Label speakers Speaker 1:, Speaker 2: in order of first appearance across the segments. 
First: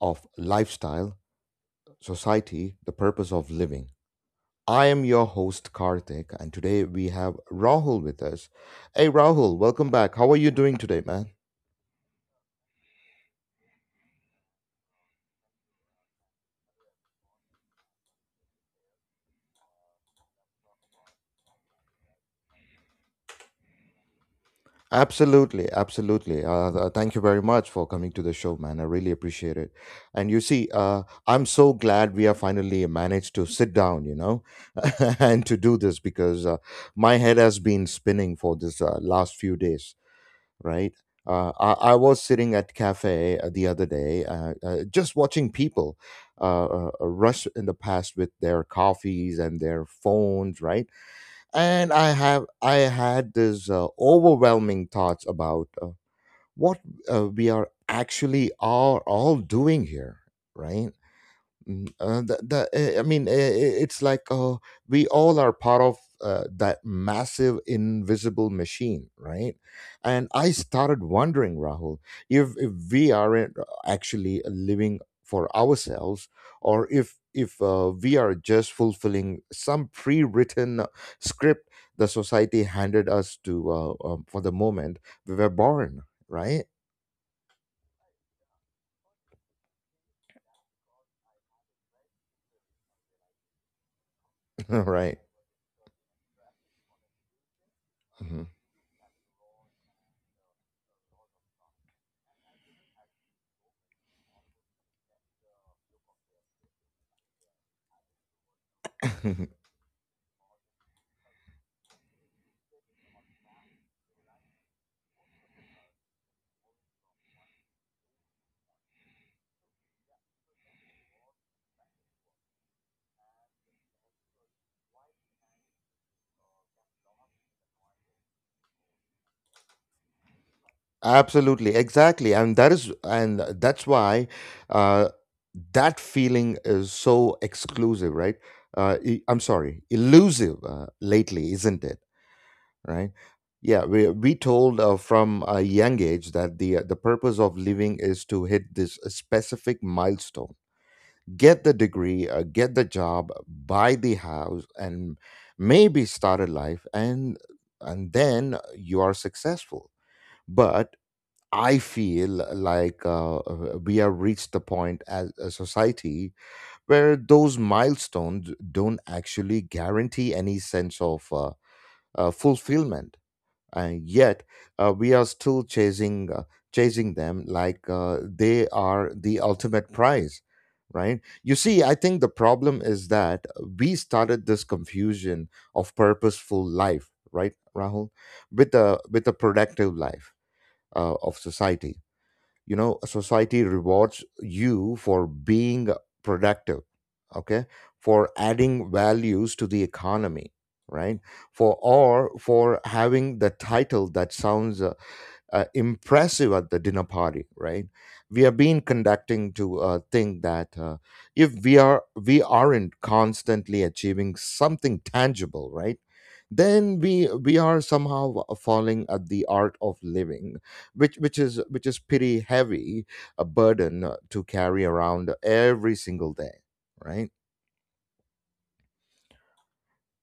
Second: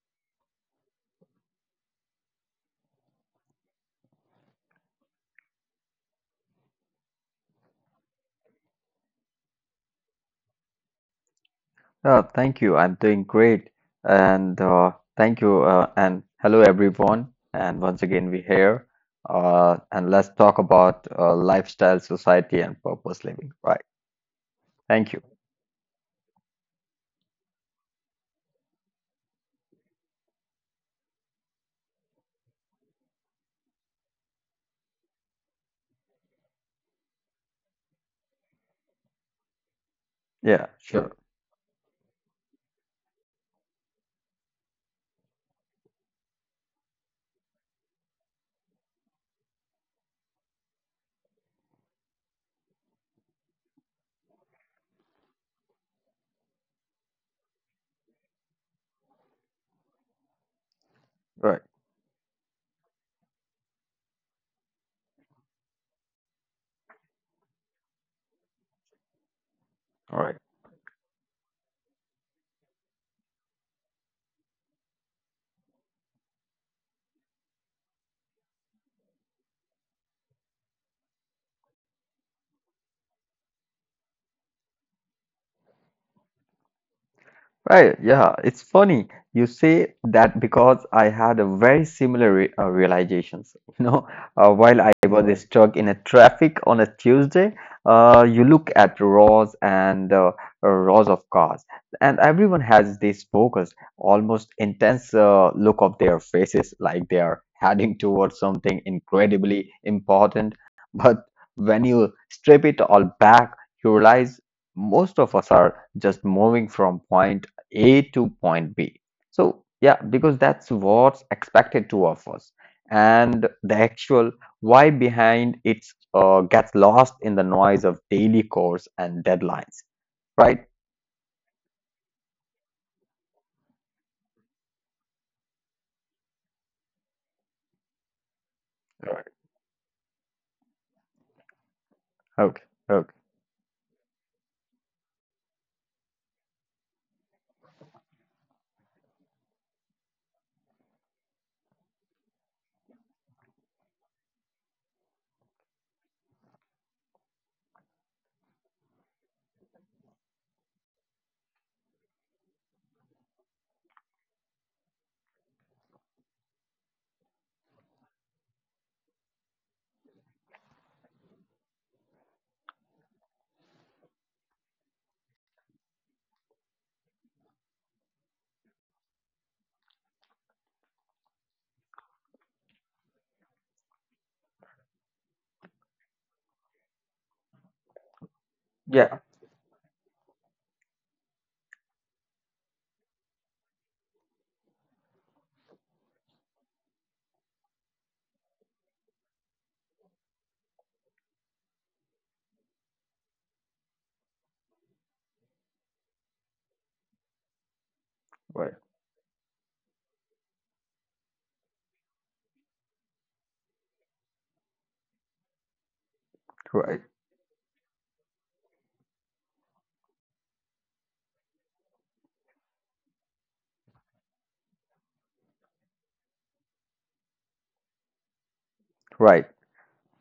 Speaker 1: of Lifestyle, Society, the Purpose of Living. I am your host, Karthik, and today we have Rahul with us. Hey, Rahul, welcome back. How are you doing today, man?
Speaker 2: Thank you. I'm doing great. And thank you. And hello, everyone. And once again, we're here. And let's talk about lifestyle, society, and purpose living. Right. Thank you.
Speaker 1: Absolutely, absolutely. Thank you very much for coming to the show, man. I really appreciate it. And you see, I'm so glad we have finally managed to sit down, you know, and to do this because my head has been spinning for this last few days,
Speaker 2: Yeah,
Speaker 1: right?
Speaker 2: sure, sure.
Speaker 1: I was sitting at cafe the other day, just watching people rush in the past with their coffees and their phones, right? And I had this overwhelming thoughts about what we are actually all doing here, right?
Speaker 2: Right.
Speaker 1: Mm, the, I mean, I- it's like we all are part of that massive invisible machine, right?
Speaker 2: All
Speaker 1: And
Speaker 2: right.
Speaker 1: I started wondering, Rahul, if we aren't actually living for ourselves, or if we are just fulfilling some pre-written script the society handed us to for the moment we were born, right?
Speaker 2: Right, yeah, it's funny you say that because I had a very similar re realizations. You know, while I
Speaker 1: Right.
Speaker 2: was stuck in a traffic on a Tuesday,
Speaker 1: Mhm.
Speaker 2: you look at rows and rows of cars, and everyone has this focused, almost intense look of their faces, like they are heading towards something incredibly important. But when you strip it all back, you realize most of us are just moving from point a to point B. So, yeah, because that's what's expected to of us. And the actual why behind it gets lost in the noise of daily chores and deadlines, right?
Speaker 1: Absolutely, exactly, and that's why uh, that feeling is so exclusive, right?
Speaker 2: Right.
Speaker 1: Am sorry, elusive lately, isn't it?
Speaker 2: Okay,
Speaker 1: Right?
Speaker 2: okay.
Speaker 1: Yeah, we told from a young age that the purpose of living is to hit this specific milestone, get the degree, get the job, buy the house, and maybe start a life, and then you are successful. But I feel like we have reached the point as a society where those milestones don't actually guarantee any sense of fulfillment, and yet we are still chasing them like they are the ultimate prize, right? You see, I think the problem is that we started this confusion of purposeful life, right, Rahul, with the
Speaker 2: Yeah,
Speaker 1: with the productive life of society. You know, society rewards you for being productive, okay, for adding values to the economy, right, for or for having the title that sounds impressive at the dinner party, right? We have
Speaker 2: right,
Speaker 1: been conducting to think that if we aren't constantly achieving something tangible, right? Then
Speaker 2: right,
Speaker 1: we are somehow falling at the art of living, which is pretty heavy a burden to carry around every single day, right?
Speaker 2: right.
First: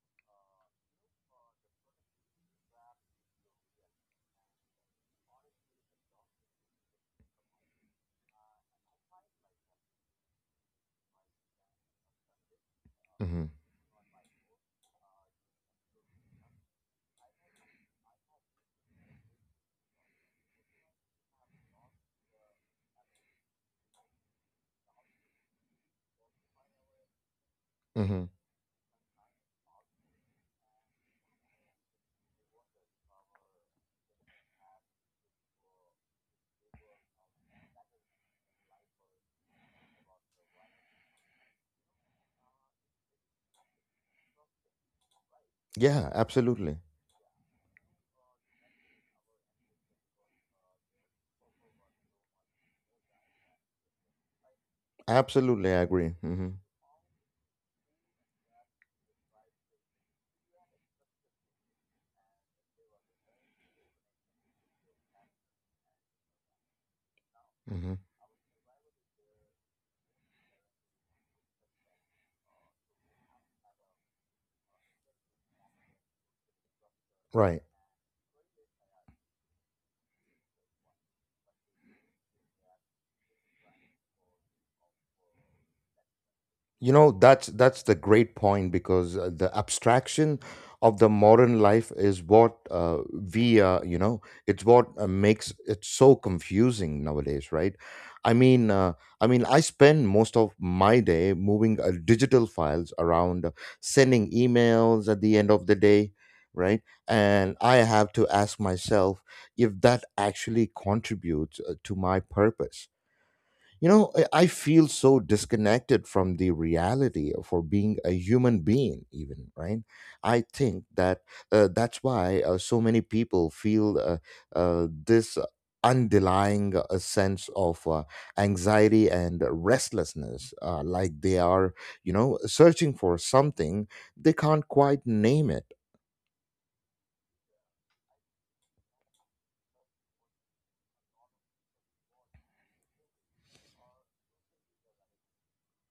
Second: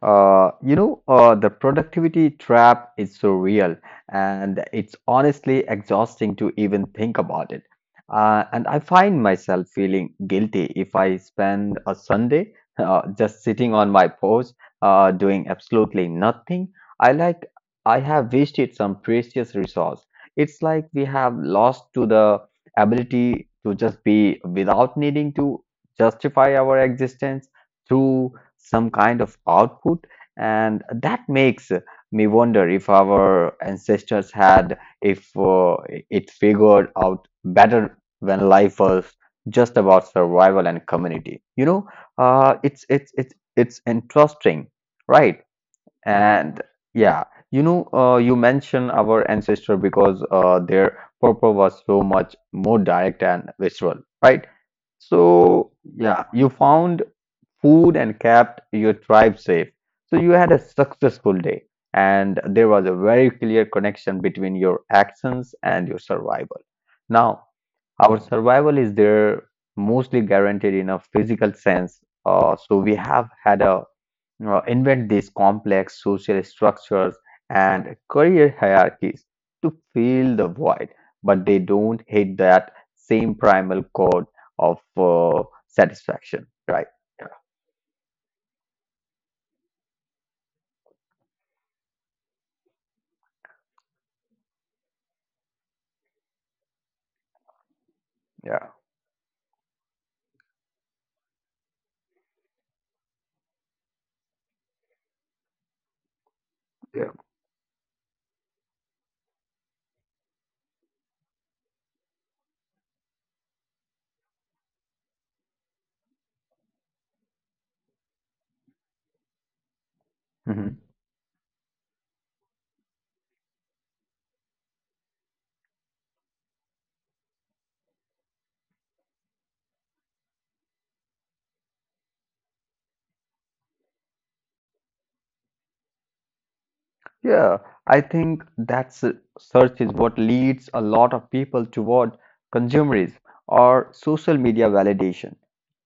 Speaker 2: The productivity trap is so real, and it's honestly exhausting to even think about it. And I find myself feeling guilty if I spend a Sunday just
Speaker 1: Mm-hmm.
Speaker 2: sitting on my porch, doing absolutely nothing. I like I have wasted some precious resource. It's like we have lost to the ability to just be without needing to justify our existence
Speaker 1: Mm-hmm.
Speaker 2: through some kind of output, and that makes me wonder if our ancestors had if it figured out better when life was just about survival and community. It's interesting, right?
Speaker 1: Yeah,
Speaker 2: And
Speaker 1: absolutely.
Speaker 2: yeah, you know, you mention our ancestor because their purpose was so much more direct and visual, right?
Speaker 1: Absolutely,
Speaker 2: So
Speaker 1: I agree.
Speaker 2: yeah,
Speaker 1: Mm-hmm.
Speaker 2: you found food and kept your tribe safe. So you had a successful day, and there was a very clear connection between your actions and your survival. Now,
Speaker 1: Mm-hmm.
Speaker 2: our survival is there mostly guaranteed in a physical sense. So we have had a invent these complex social structures
Speaker 1: Right.
Speaker 2: and career hierarchies to fill the void, but they don't hit that same primal chord of satisfaction, right?
Speaker 1: You know, that's the great point because the abstraction of the modern life is what you know, it's what makes it so confusing nowadays, right? I
Speaker 2: Yeah.
Speaker 1: mean, uh, I mean, I spend most of my day moving digital files around, sending emails at the end of the day, right?
Speaker 2: Yeah.
Speaker 1: And I have to ask myself if that actually contributes to my purpose. I feel so disconnected from the reality for being a human being even, right? I think
Speaker 2: Hmm.
Speaker 1: that that's why so many people feel uh, this underlying sense of anxiety and restlessness, like they are, you know, searching for something they can't quite name it.
Speaker 2: Yeah, I think that search is what leads a lot of people toward consumerism or social media validation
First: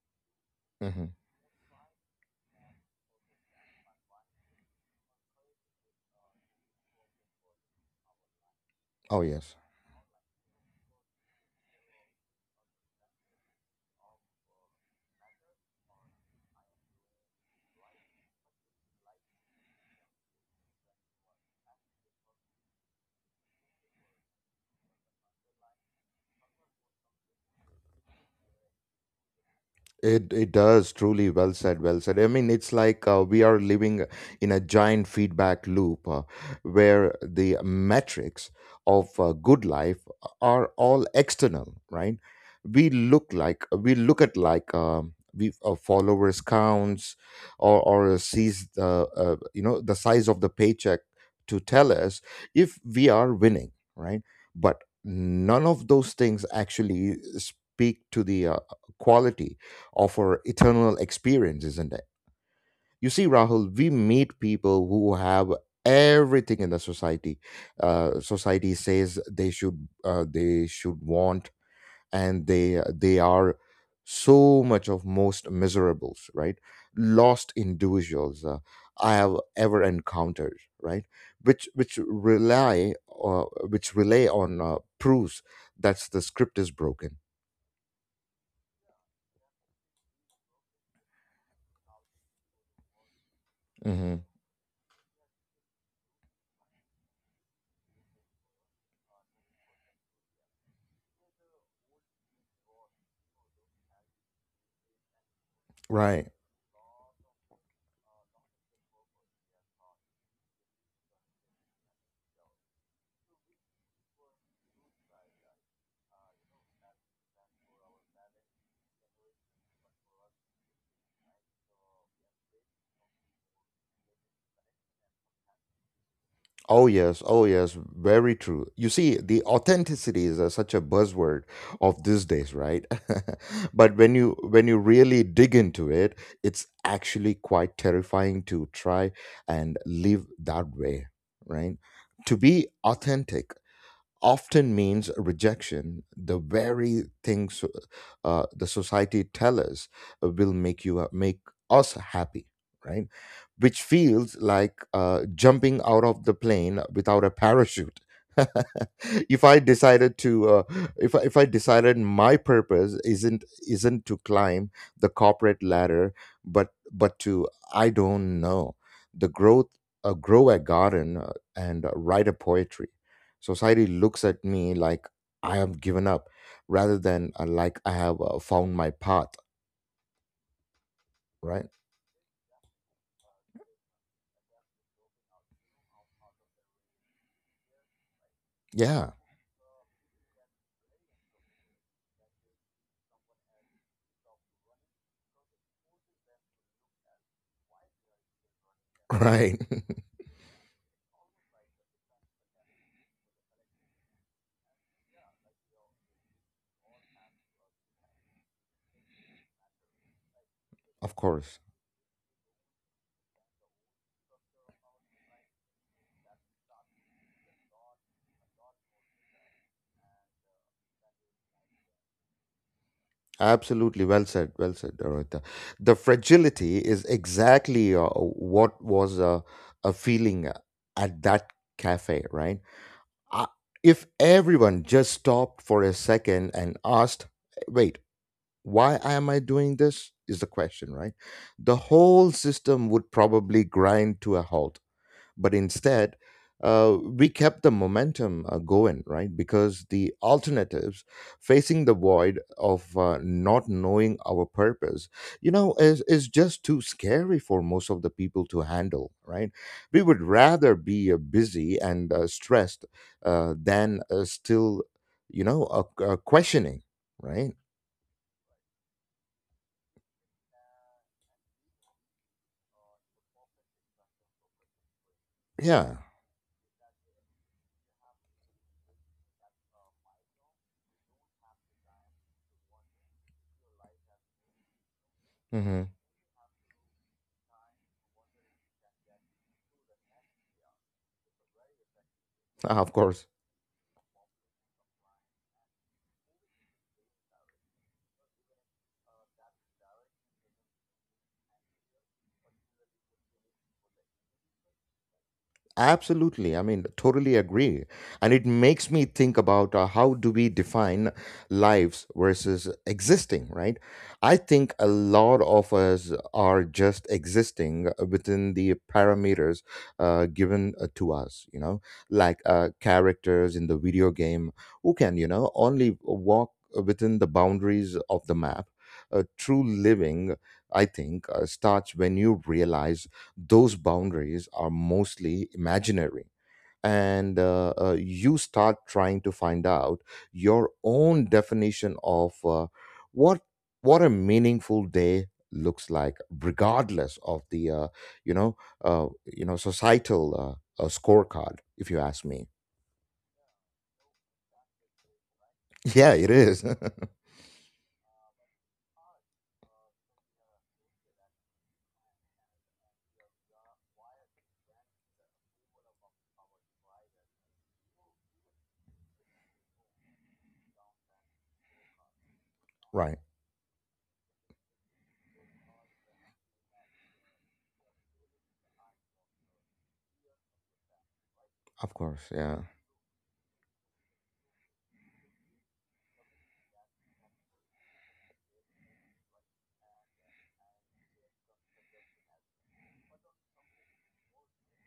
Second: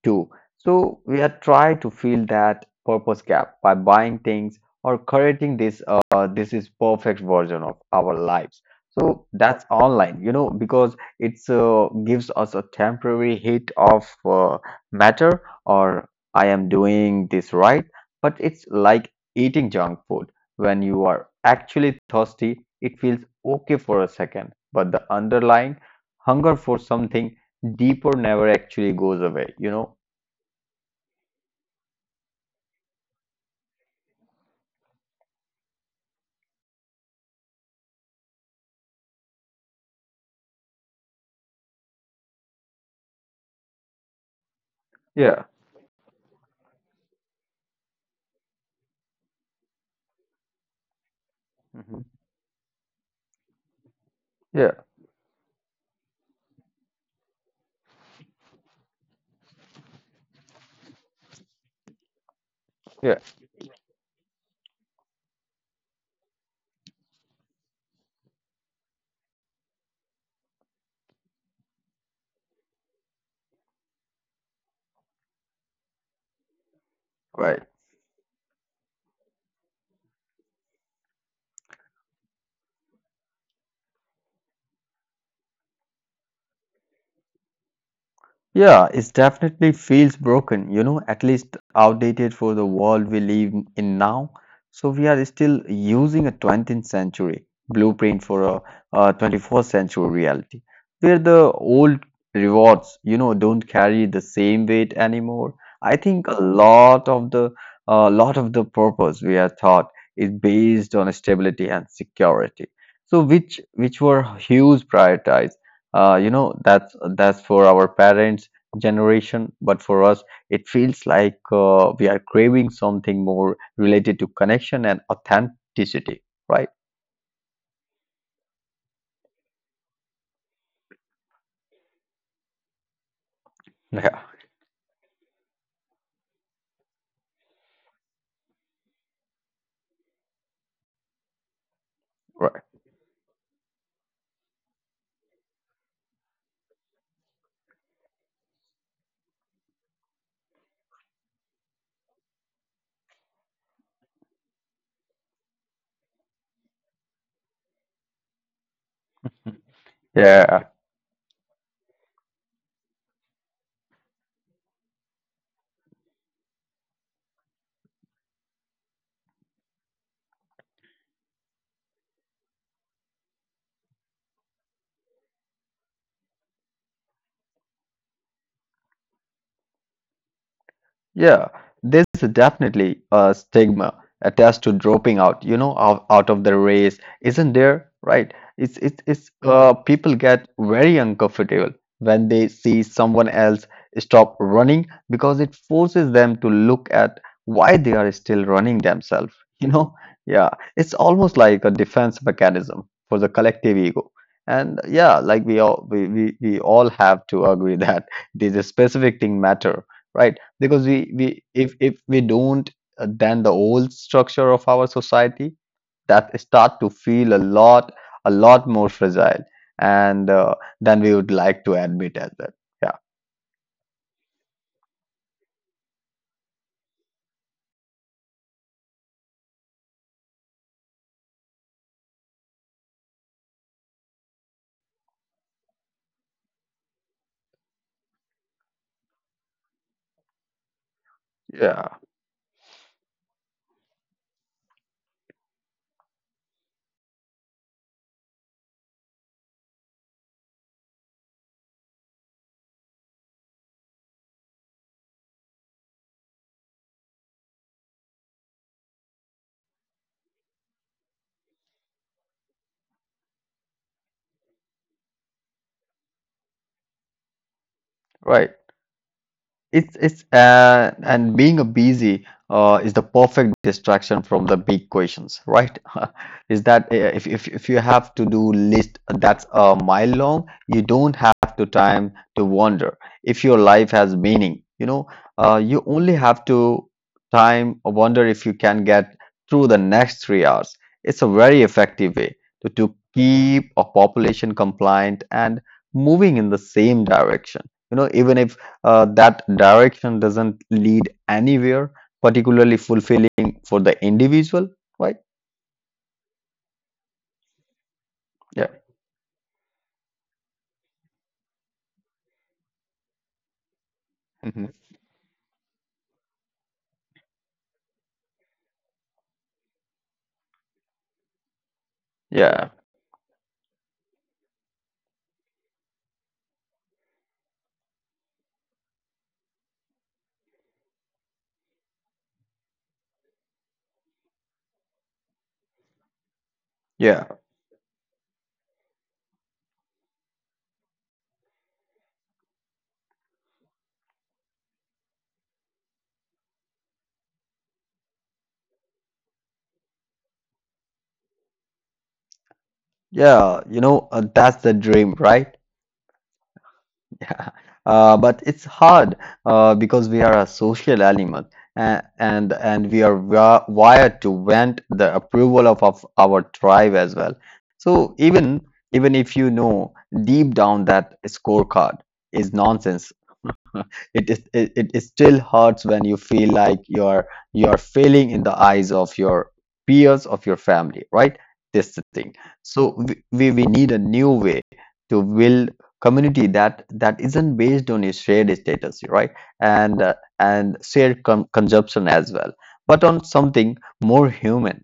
Speaker 2: too. So
Speaker 1: Hmm.
Speaker 2: we are trying to fill that purpose gap by buying things or creating this this is perfect version of our lives.
Speaker 1: Oh,
Speaker 2: So
Speaker 1: yes.
Speaker 2: that's online, you know, because it's gives us a temporary hit of matter or I am doing this right, but it's like eating junk food. When you are actually thirsty, it feels okay for a second, but the underlying hunger for something deeper never actually goes away, you know?
Speaker 1: It does, truly. Well said, well said. I mean, it's like we are living in a giant feedback loop where the metrics of good life are all external, right? We look at like
Speaker 2: Yeah.
Speaker 1: we followers counts or sees the you know the size of the paycheck to tell
Speaker 2: Mhm.
Speaker 1: us if we are winning, right?
Speaker 2: Yeah.
Speaker 1: But none of those things actually speak to the quality offer eternal experience, isn't it? You
Speaker 2: Yeah.
Speaker 1: see, Rahul, we meet people who have everything in the society. Society says they should want, and they are so much of most miserables, right? Lost
Speaker 2: Right.
Speaker 1: individuals I have ever encountered, right? Which which rely which rely on proofs that the script is broken.
Speaker 2: Yeah, it definitely feels broken, you know, at least outdated for the world we live in
Speaker 1: Hmm.
Speaker 2: now. So we are still using a 20th century blueprint for a 21st century reality, where the old rewards, you know, don't carry the same weight anymore. I think
Speaker 1: Right.
Speaker 2: a lot of the purpose we are taught is based on stability and security. So which were huge priorities, you know, that's for our parents generation, but for us it feels like we are craving something more related to connection and authenticity, right?
Speaker 1: Oh, yes. Oh, yes. Very true. You see, the authenticity is such a buzzword of these days, right? But when
Speaker 2: Yeah.
Speaker 1: you when you really dig into it, it's actually quite terrifying to try and live that way, right? To
Speaker 2: Right.
Speaker 1: be authentic often means rejection, the very things the society tell us will make you make us happy, right? Which feels like jumping out of the plane without a parachute. If I decided to, uh,
Speaker 2: Yeah.
Speaker 1: if I, if I decided my purpose isn't to climb the corporate ladder, but to, I don't know, the growth, grow a garden and write a poetry. Society looks at me like I have given up rather than like I have found my path,
Speaker 2: Yeah,
Speaker 1: right?
Speaker 2: there's definitely a stigma attached to dropping out, you know, out, out of the race, isn't there? Right? It's it's
Speaker 1: Yeah,
Speaker 2: it's mm. People get very uncomfortable when they see someone else stop running because it forces them to look at why they are still running themselves,
Speaker 1: right.
Speaker 2: you know? Yeah, it's almost like a defense mechanism for the collective ego. And yeah, like we all have to agree that these specific thing matter, right? Because we,
Speaker 1: Of
Speaker 2: we
Speaker 1: course.
Speaker 2: if we don't, then the old structure of our society that start to feel a lot more fragile and, than we would like to admit as well. Yeah.
Speaker 1: Absolutely. Well said. Well said, Dorita. The fragility is exactly what was a feeling at that cafe, right? I, if everyone just stopped for a second and asked, wait, why am I doing this? Is the question, right? The
Speaker 2: Yeah.
Speaker 1: whole system would probably grind to a halt. But instead we kept the momentum going, right, because the alternatives facing the void of not knowing our purpose, you know, is just too scary for most of the people to handle, right? We would rather be busy and stressed than still, you know, questioning, right?
Speaker 2: Right. It's and being a busy is the perfect distraction from the big questions, right?
Speaker 1: Yeah.
Speaker 2: Is that if you have to do list that's a mile long, you don't have to time to wonder if your life has meaning. You know, you
Speaker 1: Hmm.
Speaker 2: only have to time or wonder if you can get through the next 3 hours. It's a very effective way to
Speaker 1: Of course.
Speaker 2: keep a population compliant and moving in the same direction. You know, even if that direction doesn't lead anywhere particularly fulfilling for the individual, right?
Speaker 1: Absolutely. I mean, totally agree. And it
Speaker 2: Yeah.
Speaker 1: makes me think about how do we define lives versus existing, right? I
Speaker 2: Hmm.
Speaker 1: think a lot of us are just existing within the parameters given to us, you know, like
Speaker 2: Yeah.
Speaker 1: characters in the video game who can, you know, only walk within the boundaries of the map. True living, I think, starts when you realize those boundaries are mostly imaginary
Speaker 2: Yeah.
Speaker 1: and you start trying to find out your own definition of what what a meaningful day looks like regardless of the you know you know societal scorecard, if you ask me.
Speaker 2: Yeah, you know, that's the dream, right?
Speaker 1: Yeah, it is.
Speaker 2: Yeah, but it's hard, because we are a social animal, and we are wired to want the approval of our tribe as well. So even if you know deep down that scorecard is nonsense.
Speaker 1: Right.
Speaker 2: It is, it still hurts when you feel like you're failing in the eyes of your peers, of your family, right?
Speaker 1: Of
Speaker 2: This the
Speaker 1: course.
Speaker 2: thing.
Speaker 1: Yeah.
Speaker 2: So we need a new way to build community that isn't based on your shared status, right? And uh, and shared consumption as well, but on something more human,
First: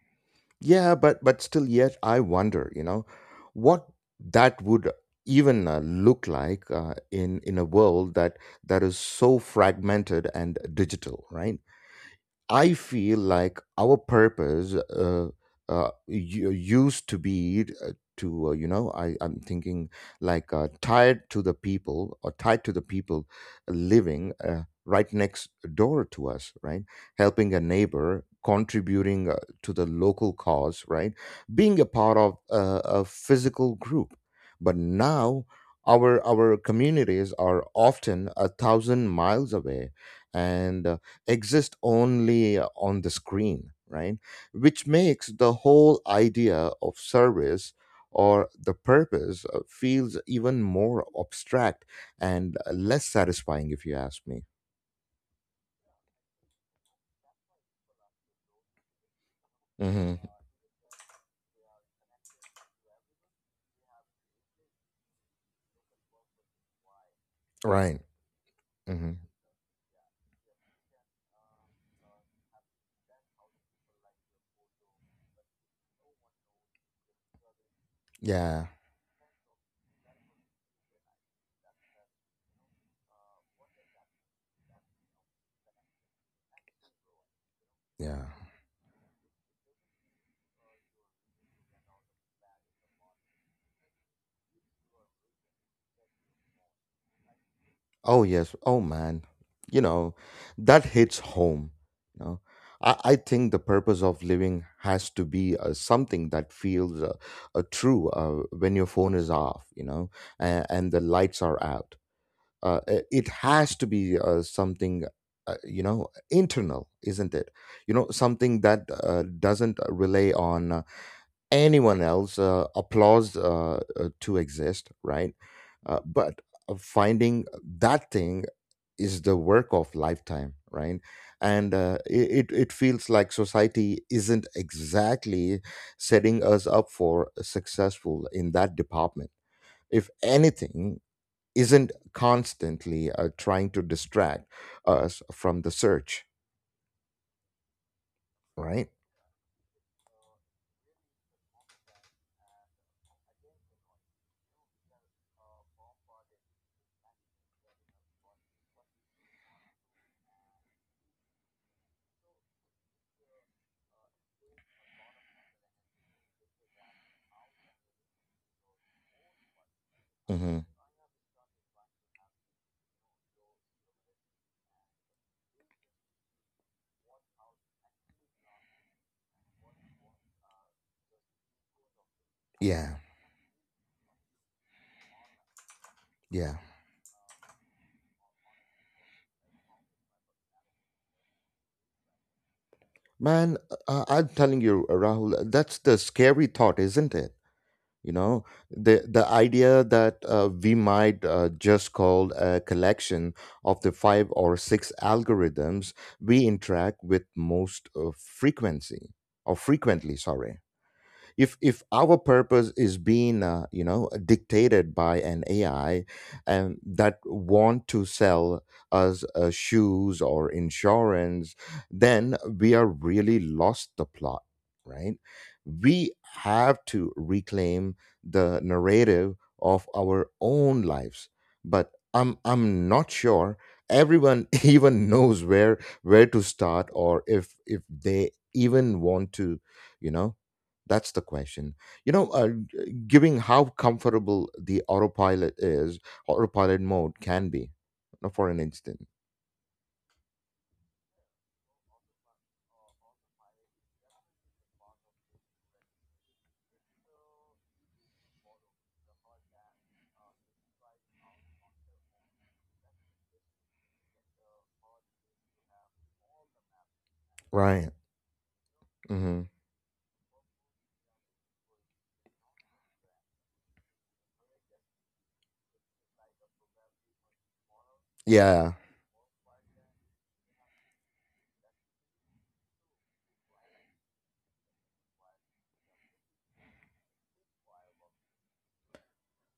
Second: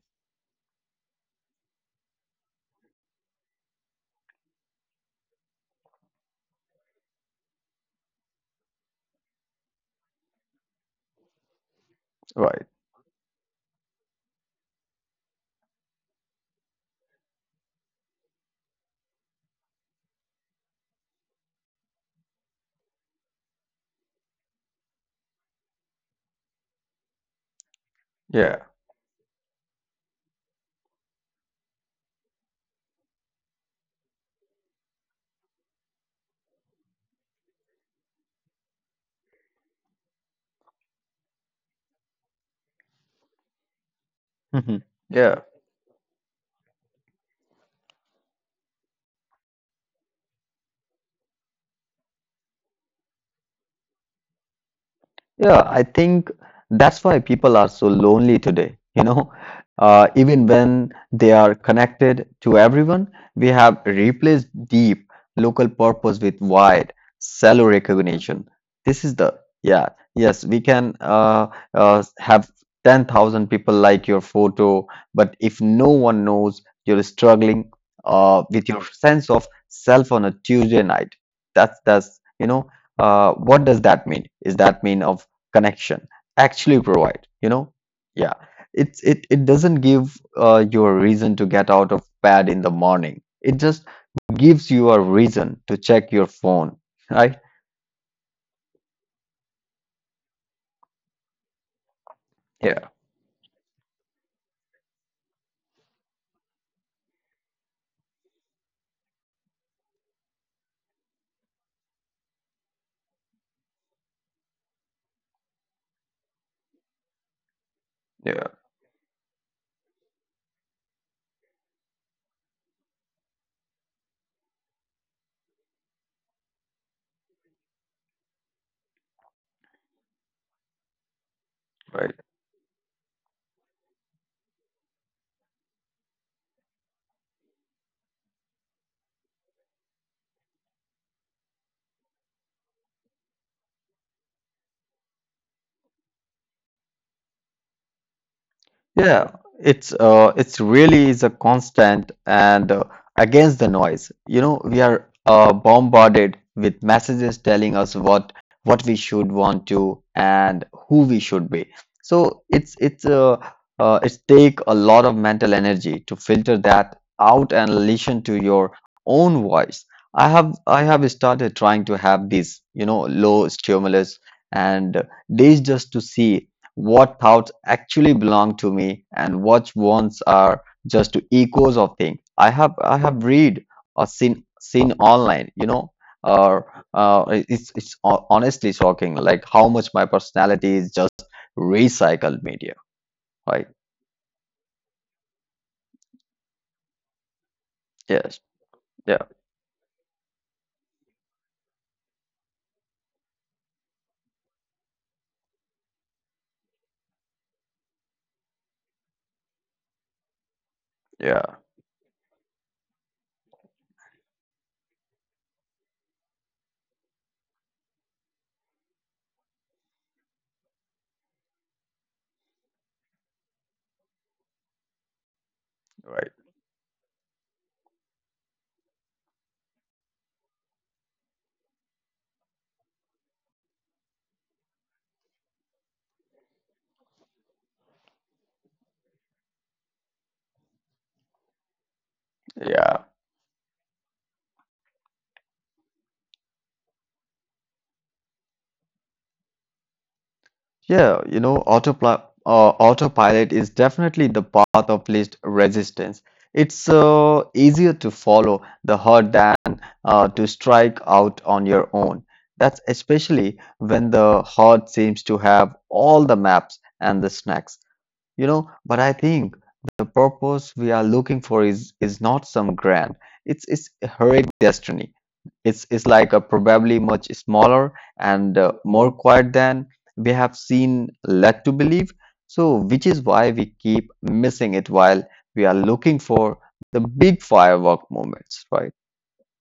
Speaker 1: Yeah, but still, yet I wonder, you know, what that would even look like in a world that that is so fragmented and digital, right?
Speaker 2: right?
Speaker 1: I feel like our purpose used to be to you know I'm thinking like tied to the people living right next door to us, right? Helping a neighbor,
Speaker 2: Yeah.
Speaker 1: contributing to the local cause, right? Being a part of a physical group, but now. Our communities are often a thousand miles away, and exist only on the screen, right? Which
Speaker 2: Mhm.
Speaker 1: makes the whole idea of service or the purpose feels even more abstract and less satisfying, if you ask me.
Speaker 2: Yeah, I think that's why people are so lonely today. You know,
Speaker 1: Hmm.
Speaker 2: even when they are connected to everyone, we have replaced deep local purpose with wide cellular
Speaker 1: Right.
Speaker 2: recognition. This
Speaker 1: Hmm.
Speaker 2: is the, yeah, yes, we can have 10,000 people like your photo, but if no one knows you're struggling, with
Speaker 1: Yeah.
Speaker 2: your sense of self on a Tuesday night, you know, what does that mean? Is that mean of connection actually provide, you know?
Speaker 1: Yeah.
Speaker 2: Yeah. It, it doesn't give you a reason to get out of bed in the morning, it just gives you a reason to check your phone, right?
Speaker 1: Oh yes. Oh man. You know, that hits home. You know,
Speaker 2: Yeah.
Speaker 1: I think the purpose of living has to be something that feels true when your phone is off. You know, and the lights are out. It has to be something. You know, internal, isn't it? You know,
Speaker 2: Yeah.
Speaker 1: something that doesn't rely on anyone else applause to exist, right? But finding that thing is the work of lifetime, right? And uh,
Speaker 2: Right.
Speaker 1: it, it it feels like society isn't exactly setting us up for successful in that department. If anything, isn't constantly trying to distract us from the search, right?
Speaker 2: Yeah, it's really is a constant and, against the noise. You know, we are bombarded with messages telling us what we should want to and who we should be. So it's take a lot of mental energy to filter that out and listen to your own voice.
Speaker 1: Hmm.
Speaker 2: I have started trying to have these, you know, low stimulus and days just to see what thoughts actually belong to me, and what ones are just echoes of things I
Speaker 1: Yeah,
Speaker 2: have read or seen online, you know.
Speaker 1: yeah.
Speaker 2: Or it's honestly shocking like how much my personality is just recycled media,
Speaker 1: Man,
Speaker 2: right?
Speaker 1: I'm telling you, Rahul, that's the scary thought, isn't it? You
Speaker 2: Yes.
Speaker 1: know, the
Speaker 2: Yeah.
Speaker 1: the idea that we might just call a collection of the five or six algorithms we interact with most frequency or frequently, sorry,
Speaker 2: Yeah.
Speaker 1: if our purpose is being you know dictated by an AI and that want to sell us shoes or insurance, then we are really lost the plot, right? We
Speaker 2: Right.
Speaker 1: have to reclaim the narrative of our own lives, but I'm not sure everyone even knows where to start or if they even want to, you know, that's the question. You know,
Speaker 2: Yeah.
Speaker 1: giving how comfortable the autopilot mode can be, for an instant.
Speaker 2: Yeah, you know, autopilot is definitely the path of least resistance. It's easier to follow the herd than, to strike out on your own. That's especially when the herd seems to have all the maps and the snacks,
Speaker 1: Right.
Speaker 2: you know. But I
Speaker 1: Hmm.
Speaker 2: think the purpose we are looking for is not some grand. It's heroic destiny. It's like a probably much smaller and,
Speaker 1: Yeah,
Speaker 2: more quiet than we have seen led to believe. So, which is why we keep missing it while we are looking for the big firework moments, right?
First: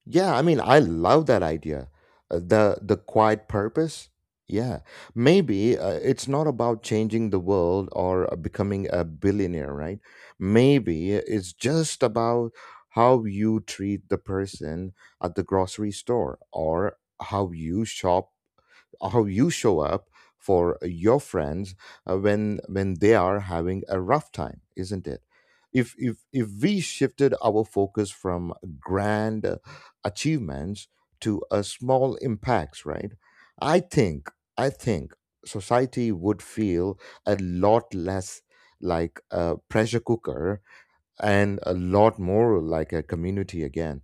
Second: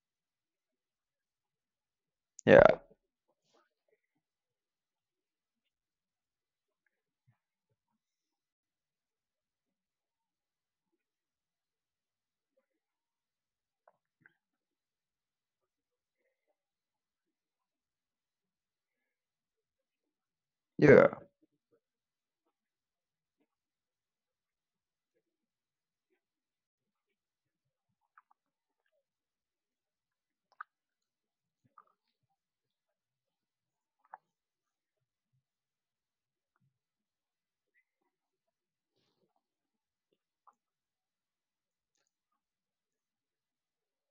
Speaker 1: yeah. I mean, I love that idea.
Speaker 2: Yeah,
Speaker 1: The quiet purpose. Yeah, maybe it's not about changing the world or becoming a billionaire, right? Maybe it's just about how you treat the person at the grocery store, or how you shop, how you show up for
Speaker 2: yeah.
Speaker 1: your friends when they are having a rough time, isn't it? If we shifted our focus from grand achievements to a small impacts, right? I think i think society would feel a lot less like a pressure cooker and a lot more like a community again.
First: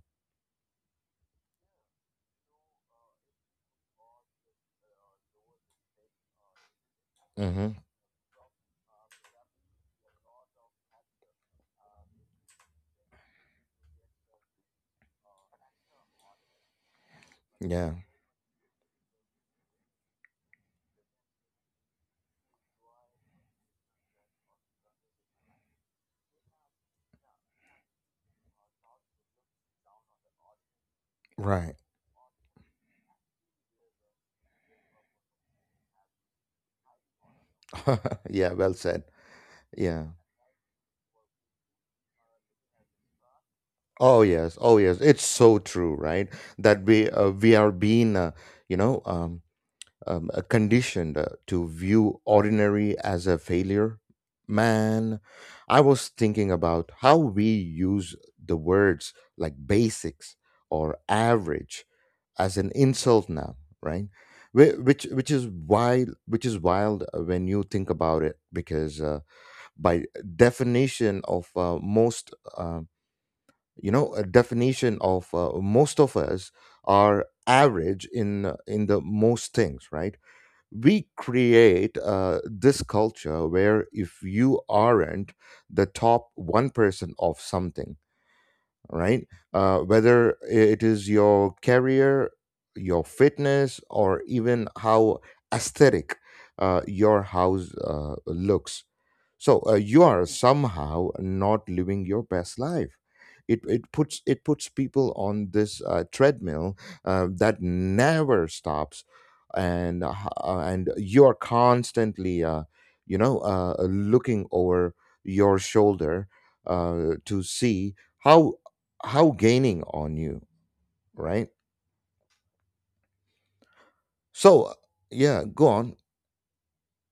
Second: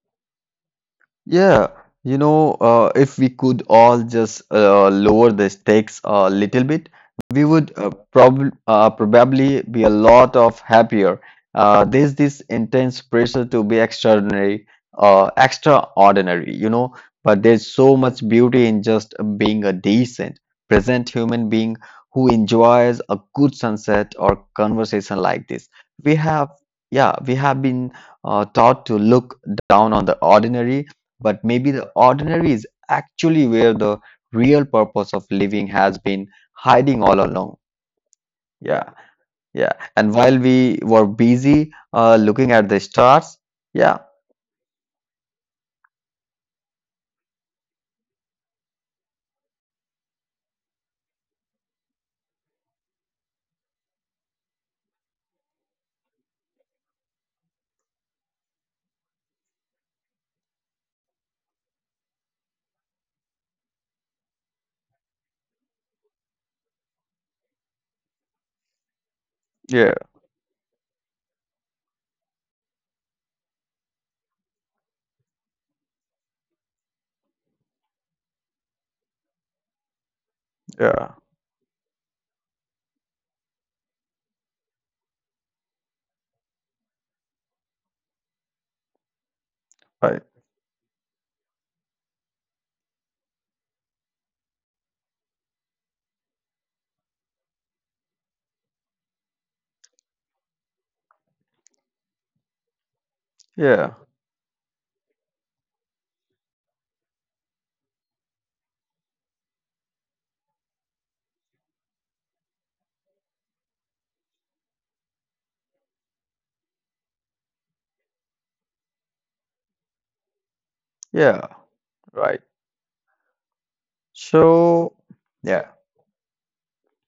Speaker 2: Yeah, you know, if we could all just lower the stakes a little bit, we would
Speaker 1: Hmm.
Speaker 2: probably be a lot of happier. There's this intense pressure to be extraordinary, you know, but there's
Speaker 1: Yeah.
Speaker 2: so much beauty in just being a decent, present human being who enjoys a good sunset or conversation like this. We have, yeah, we have been taught to look down on the ordinary, but maybe
Speaker 1: Right.
Speaker 2: the ordinary is actually where the real purpose of living has been hiding all along.
Speaker 1: Yeah, well
Speaker 2: Yeah,
Speaker 1: said.
Speaker 2: yeah.
Speaker 1: Yeah.
Speaker 2: And while we were busy looking at the stars, yeah,
Speaker 1: Oh yes, oh yes, it's so true, right? That we we are being, you know, um, conditioned to view ordinary as a failure. Man, I was thinking about how we use the words like basics or average as an insult now, right? Which is wild, which is wild when you think about it, because
Speaker 2: yeah,
Speaker 1: by definition of most. You know, a definition of most of us are average in the most things, right? We
Speaker 2: yeah,
Speaker 1: create this culture where if you aren't the top 1% of something, right?
Speaker 2: right,
Speaker 1: Whether it is your career, your fitness, or even how aesthetic your house looks. So you are somehow not living your best life. It
Speaker 2: yeah,
Speaker 1: puts it puts people on this treadmill that never stops, and uh, and you are constantly looking over your shoulder to see how how gaining on you, right?
Speaker 2: yeah, right.
Speaker 1: So
Speaker 2: So,
Speaker 1: yeah, go
Speaker 2: yeah.
Speaker 1: on.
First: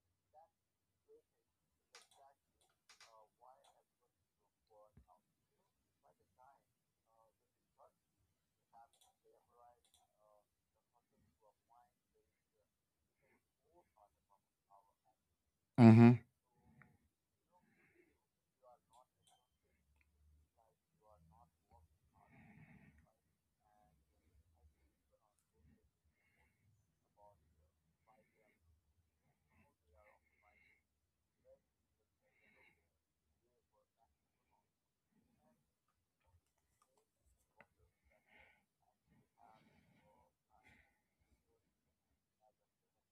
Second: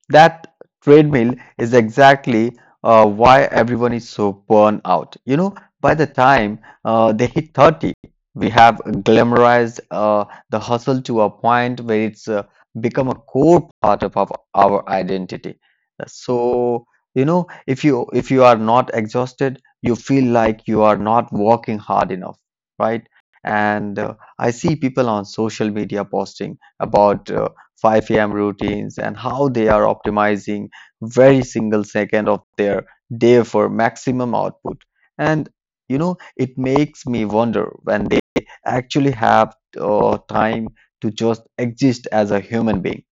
Speaker 2: That treadmill is exactly why everyone is so burned out. You know, by the time they hit 30, we have glamorized the hustle to a point where it's become a core part of our identity.
Speaker 1: Hmm.
Speaker 2: So, you know, if you are not exhausted, you feel like you are not working hard enough, right? And, I see people on social media posting about, 5 a.m. routines, and how they are optimizing every single second of their day for maximum output. And you know, it makes me wonder when they actually have time to just exist as a human being.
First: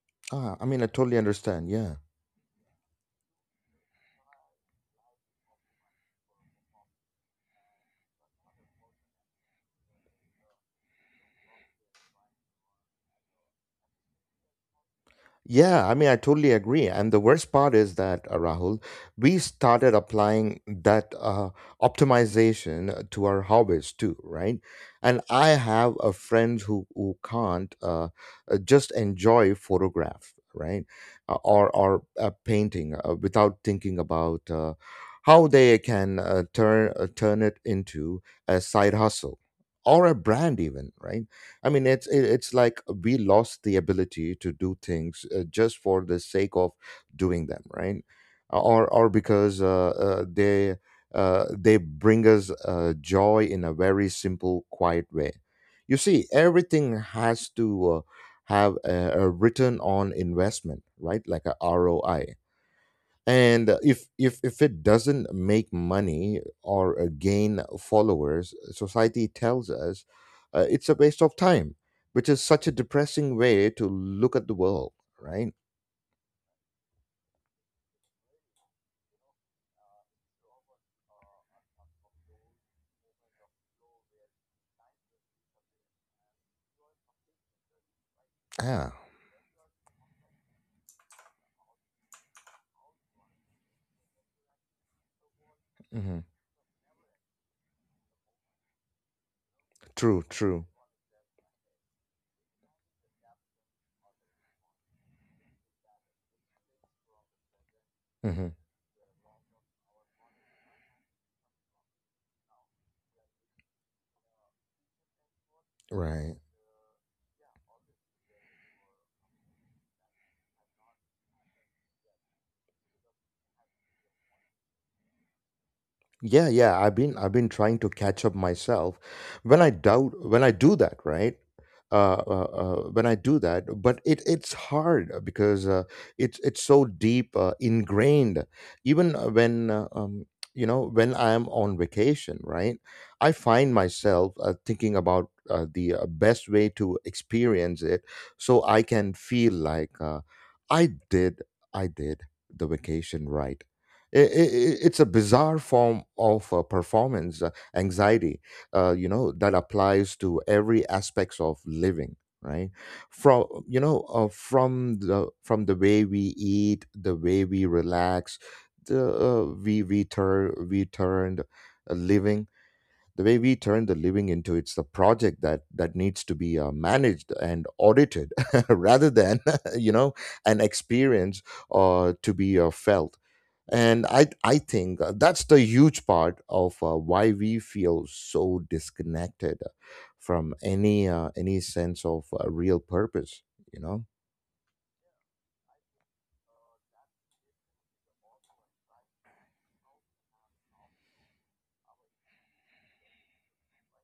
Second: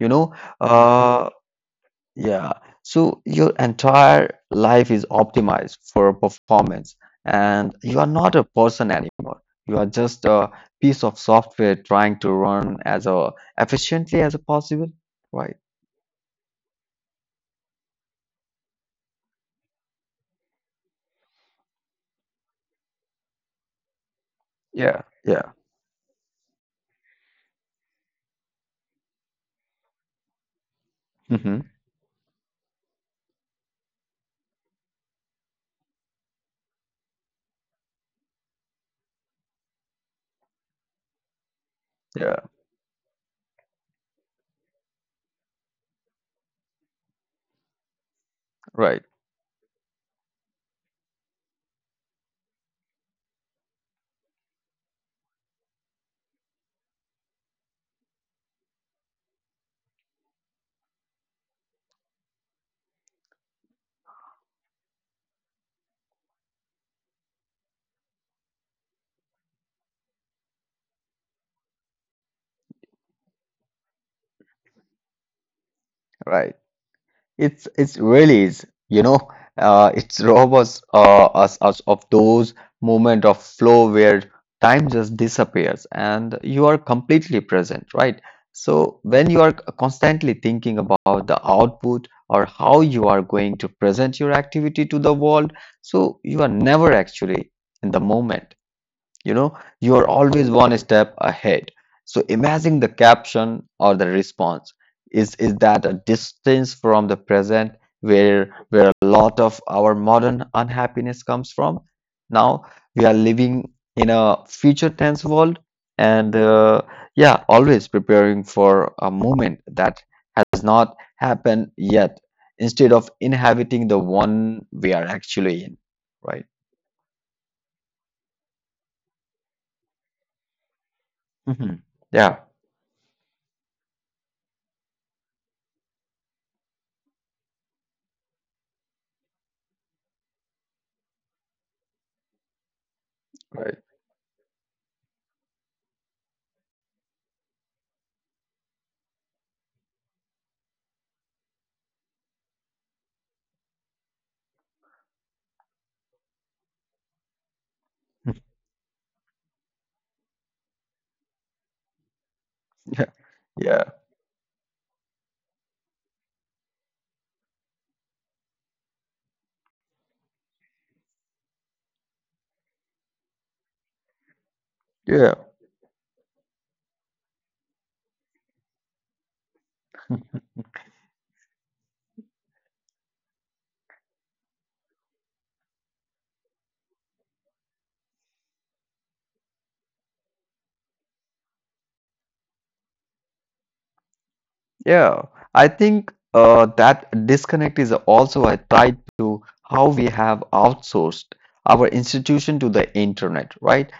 Speaker 2: You know.
Speaker 1: Ah, I
Speaker 2: Hmm.
Speaker 1: mean, I totally
Speaker 2: uh,
Speaker 1: understand. Yeah.
Speaker 2: yeah. So your entire life is optimized for performance, and you are not a person anymore. You are just a piece of software trying to run as efficiently as possible. Right.
Speaker 1: Yeah, I mean, I totally agree. And the worst part is that, Rahul, we started applying that optimization to our hobbies too, right?
Speaker 2: Yeah.
Speaker 1: And
Speaker 2: Yeah.
Speaker 1: I have a friend who can't just enjoy photograph, right? Uh,
Speaker 2: Hmm.
Speaker 1: or or uh, painting without thinking about how they can turn it into a side hustle or a brand even, right? I mean, it's it-
Speaker 2: Yeah.
Speaker 1: it's like we lost the ability to do things just for the sake of doing them, right? Or
Speaker 2: Right.
Speaker 1: or because uh, uh, they uh, they bring us joy in a very simple, quiet way. You see, everything has to have a return on investment, right? Like a ROI. And if it doesn't make money or gain followers, society tells us it's a waste of time, which is such a depressing way to look at the world, right?
Speaker 2: Right. It's really is, it's rob us, us of those moment of flow where time just disappears and you are completely present, right?
Speaker 1: Ah.
Speaker 2: So when you are constantly thinking about the output or how you are going to present your activity to the world, so
Speaker 1: Mhm.
Speaker 2: you are never actually in the moment. You know, you are
Speaker 1: True,
Speaker 2: always
Speaker 1: true.
Speaker 2: one step ahead. So imagine the caption or the response is that a distance from the present
Speaker 1: Hmm.
Speaker 2: where a lot of our modern unhappiness comes from. Now we are living in a future tense world.
Speaker 1: Right.
Speaker 2: And yeah, always preparing for a moment that has not happened yet instead of inhabiting the one we are actually in, right?
Speaker 1: Yeah, yeah. I've been trying to catch up myself. When I doubt when I do that, right?
Speaker 2: Mhm. Yeah.
Speaker 1: When I do that, but it's hard because it's so deep ingrained. Even when when I am on vacation, right? I
Speaker 2: Right.
Speaker 1: find myself thinking about the best way to experience it, so I can feel like I did I did the vacation right. It's a bizarre form of performance anxiety, you know, that applies to every aspects of living, right? from
Speaker 2: Yeah.
Speaker 1: you know uh, from the from the way we eat, the way we relax, the we turn we turned living, the way we turn the living into it's the
Speaker 2: Yeah.
Speaker 1: project that needs to be managed and audited rather than you know an experience to be felt. And I think that's the huge part of why we feel so disconnected from any sense of real purpose, you know.
Speaker 2: Yeah, I think that disconnect is also a tied to how we have outsourced our institution to the internet, right?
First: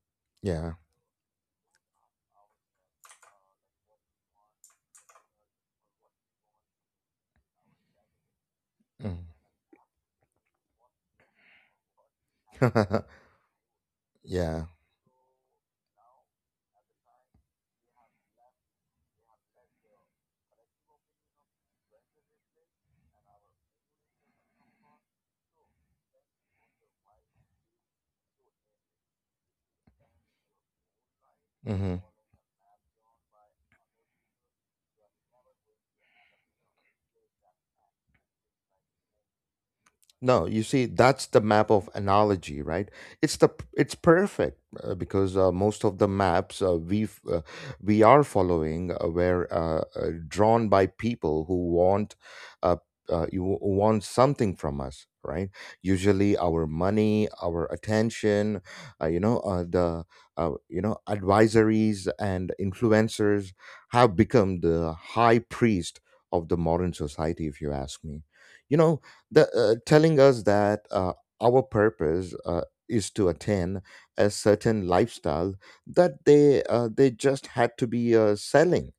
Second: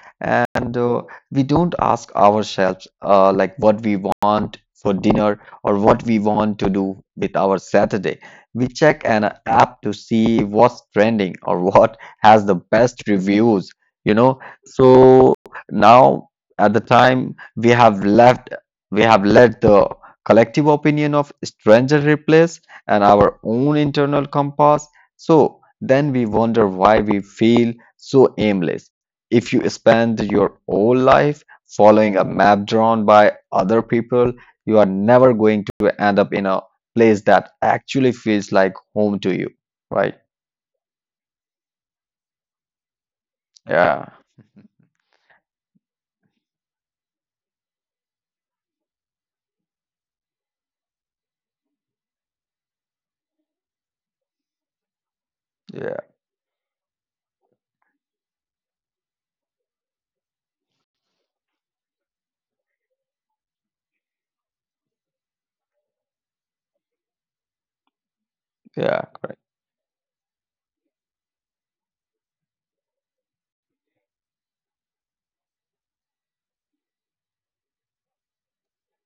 Speaker 1: Yeah.
Speaker 2: And we don't ask ourselves like what we want for dinner or what we want to do with our Saturday. We check
Speaker 1: Mm.
Speaker 2: an app to see what's trending or what has the best reviews, you know?
Speaker 1: Yeah.
Speaker 2: So now at the time we have left, we have let the collective opinion of stranger replace and our own internal compass. So then we wonder why we feel so aimless. If you spend your whole life
Speaker 1: Mhm.
Speaker 2: following a map drawn by other people, you are never going to end up in a place that actually feels like home to you, right?
Speaker 1: No, you see, that's the map of analogy, right? It's
Speaker 2: Yeah.
Speaker 1: perfect because most of the maps we are following were drawn by people who want uh, you want something from us, right?
Speaker 2: Yeah.
Speaker 1: Usually, our money, our attention, uh, you know, uh, the you know, advisories and influencers have become the high priest of the modern society, if you ask me, you
Speaker 2: Yeah,
Speaker 1: know.
Speaker 2: correct.
Speaker 1: The, telling us that our purpose is to attain a certain lifestyle that they just had to be selling.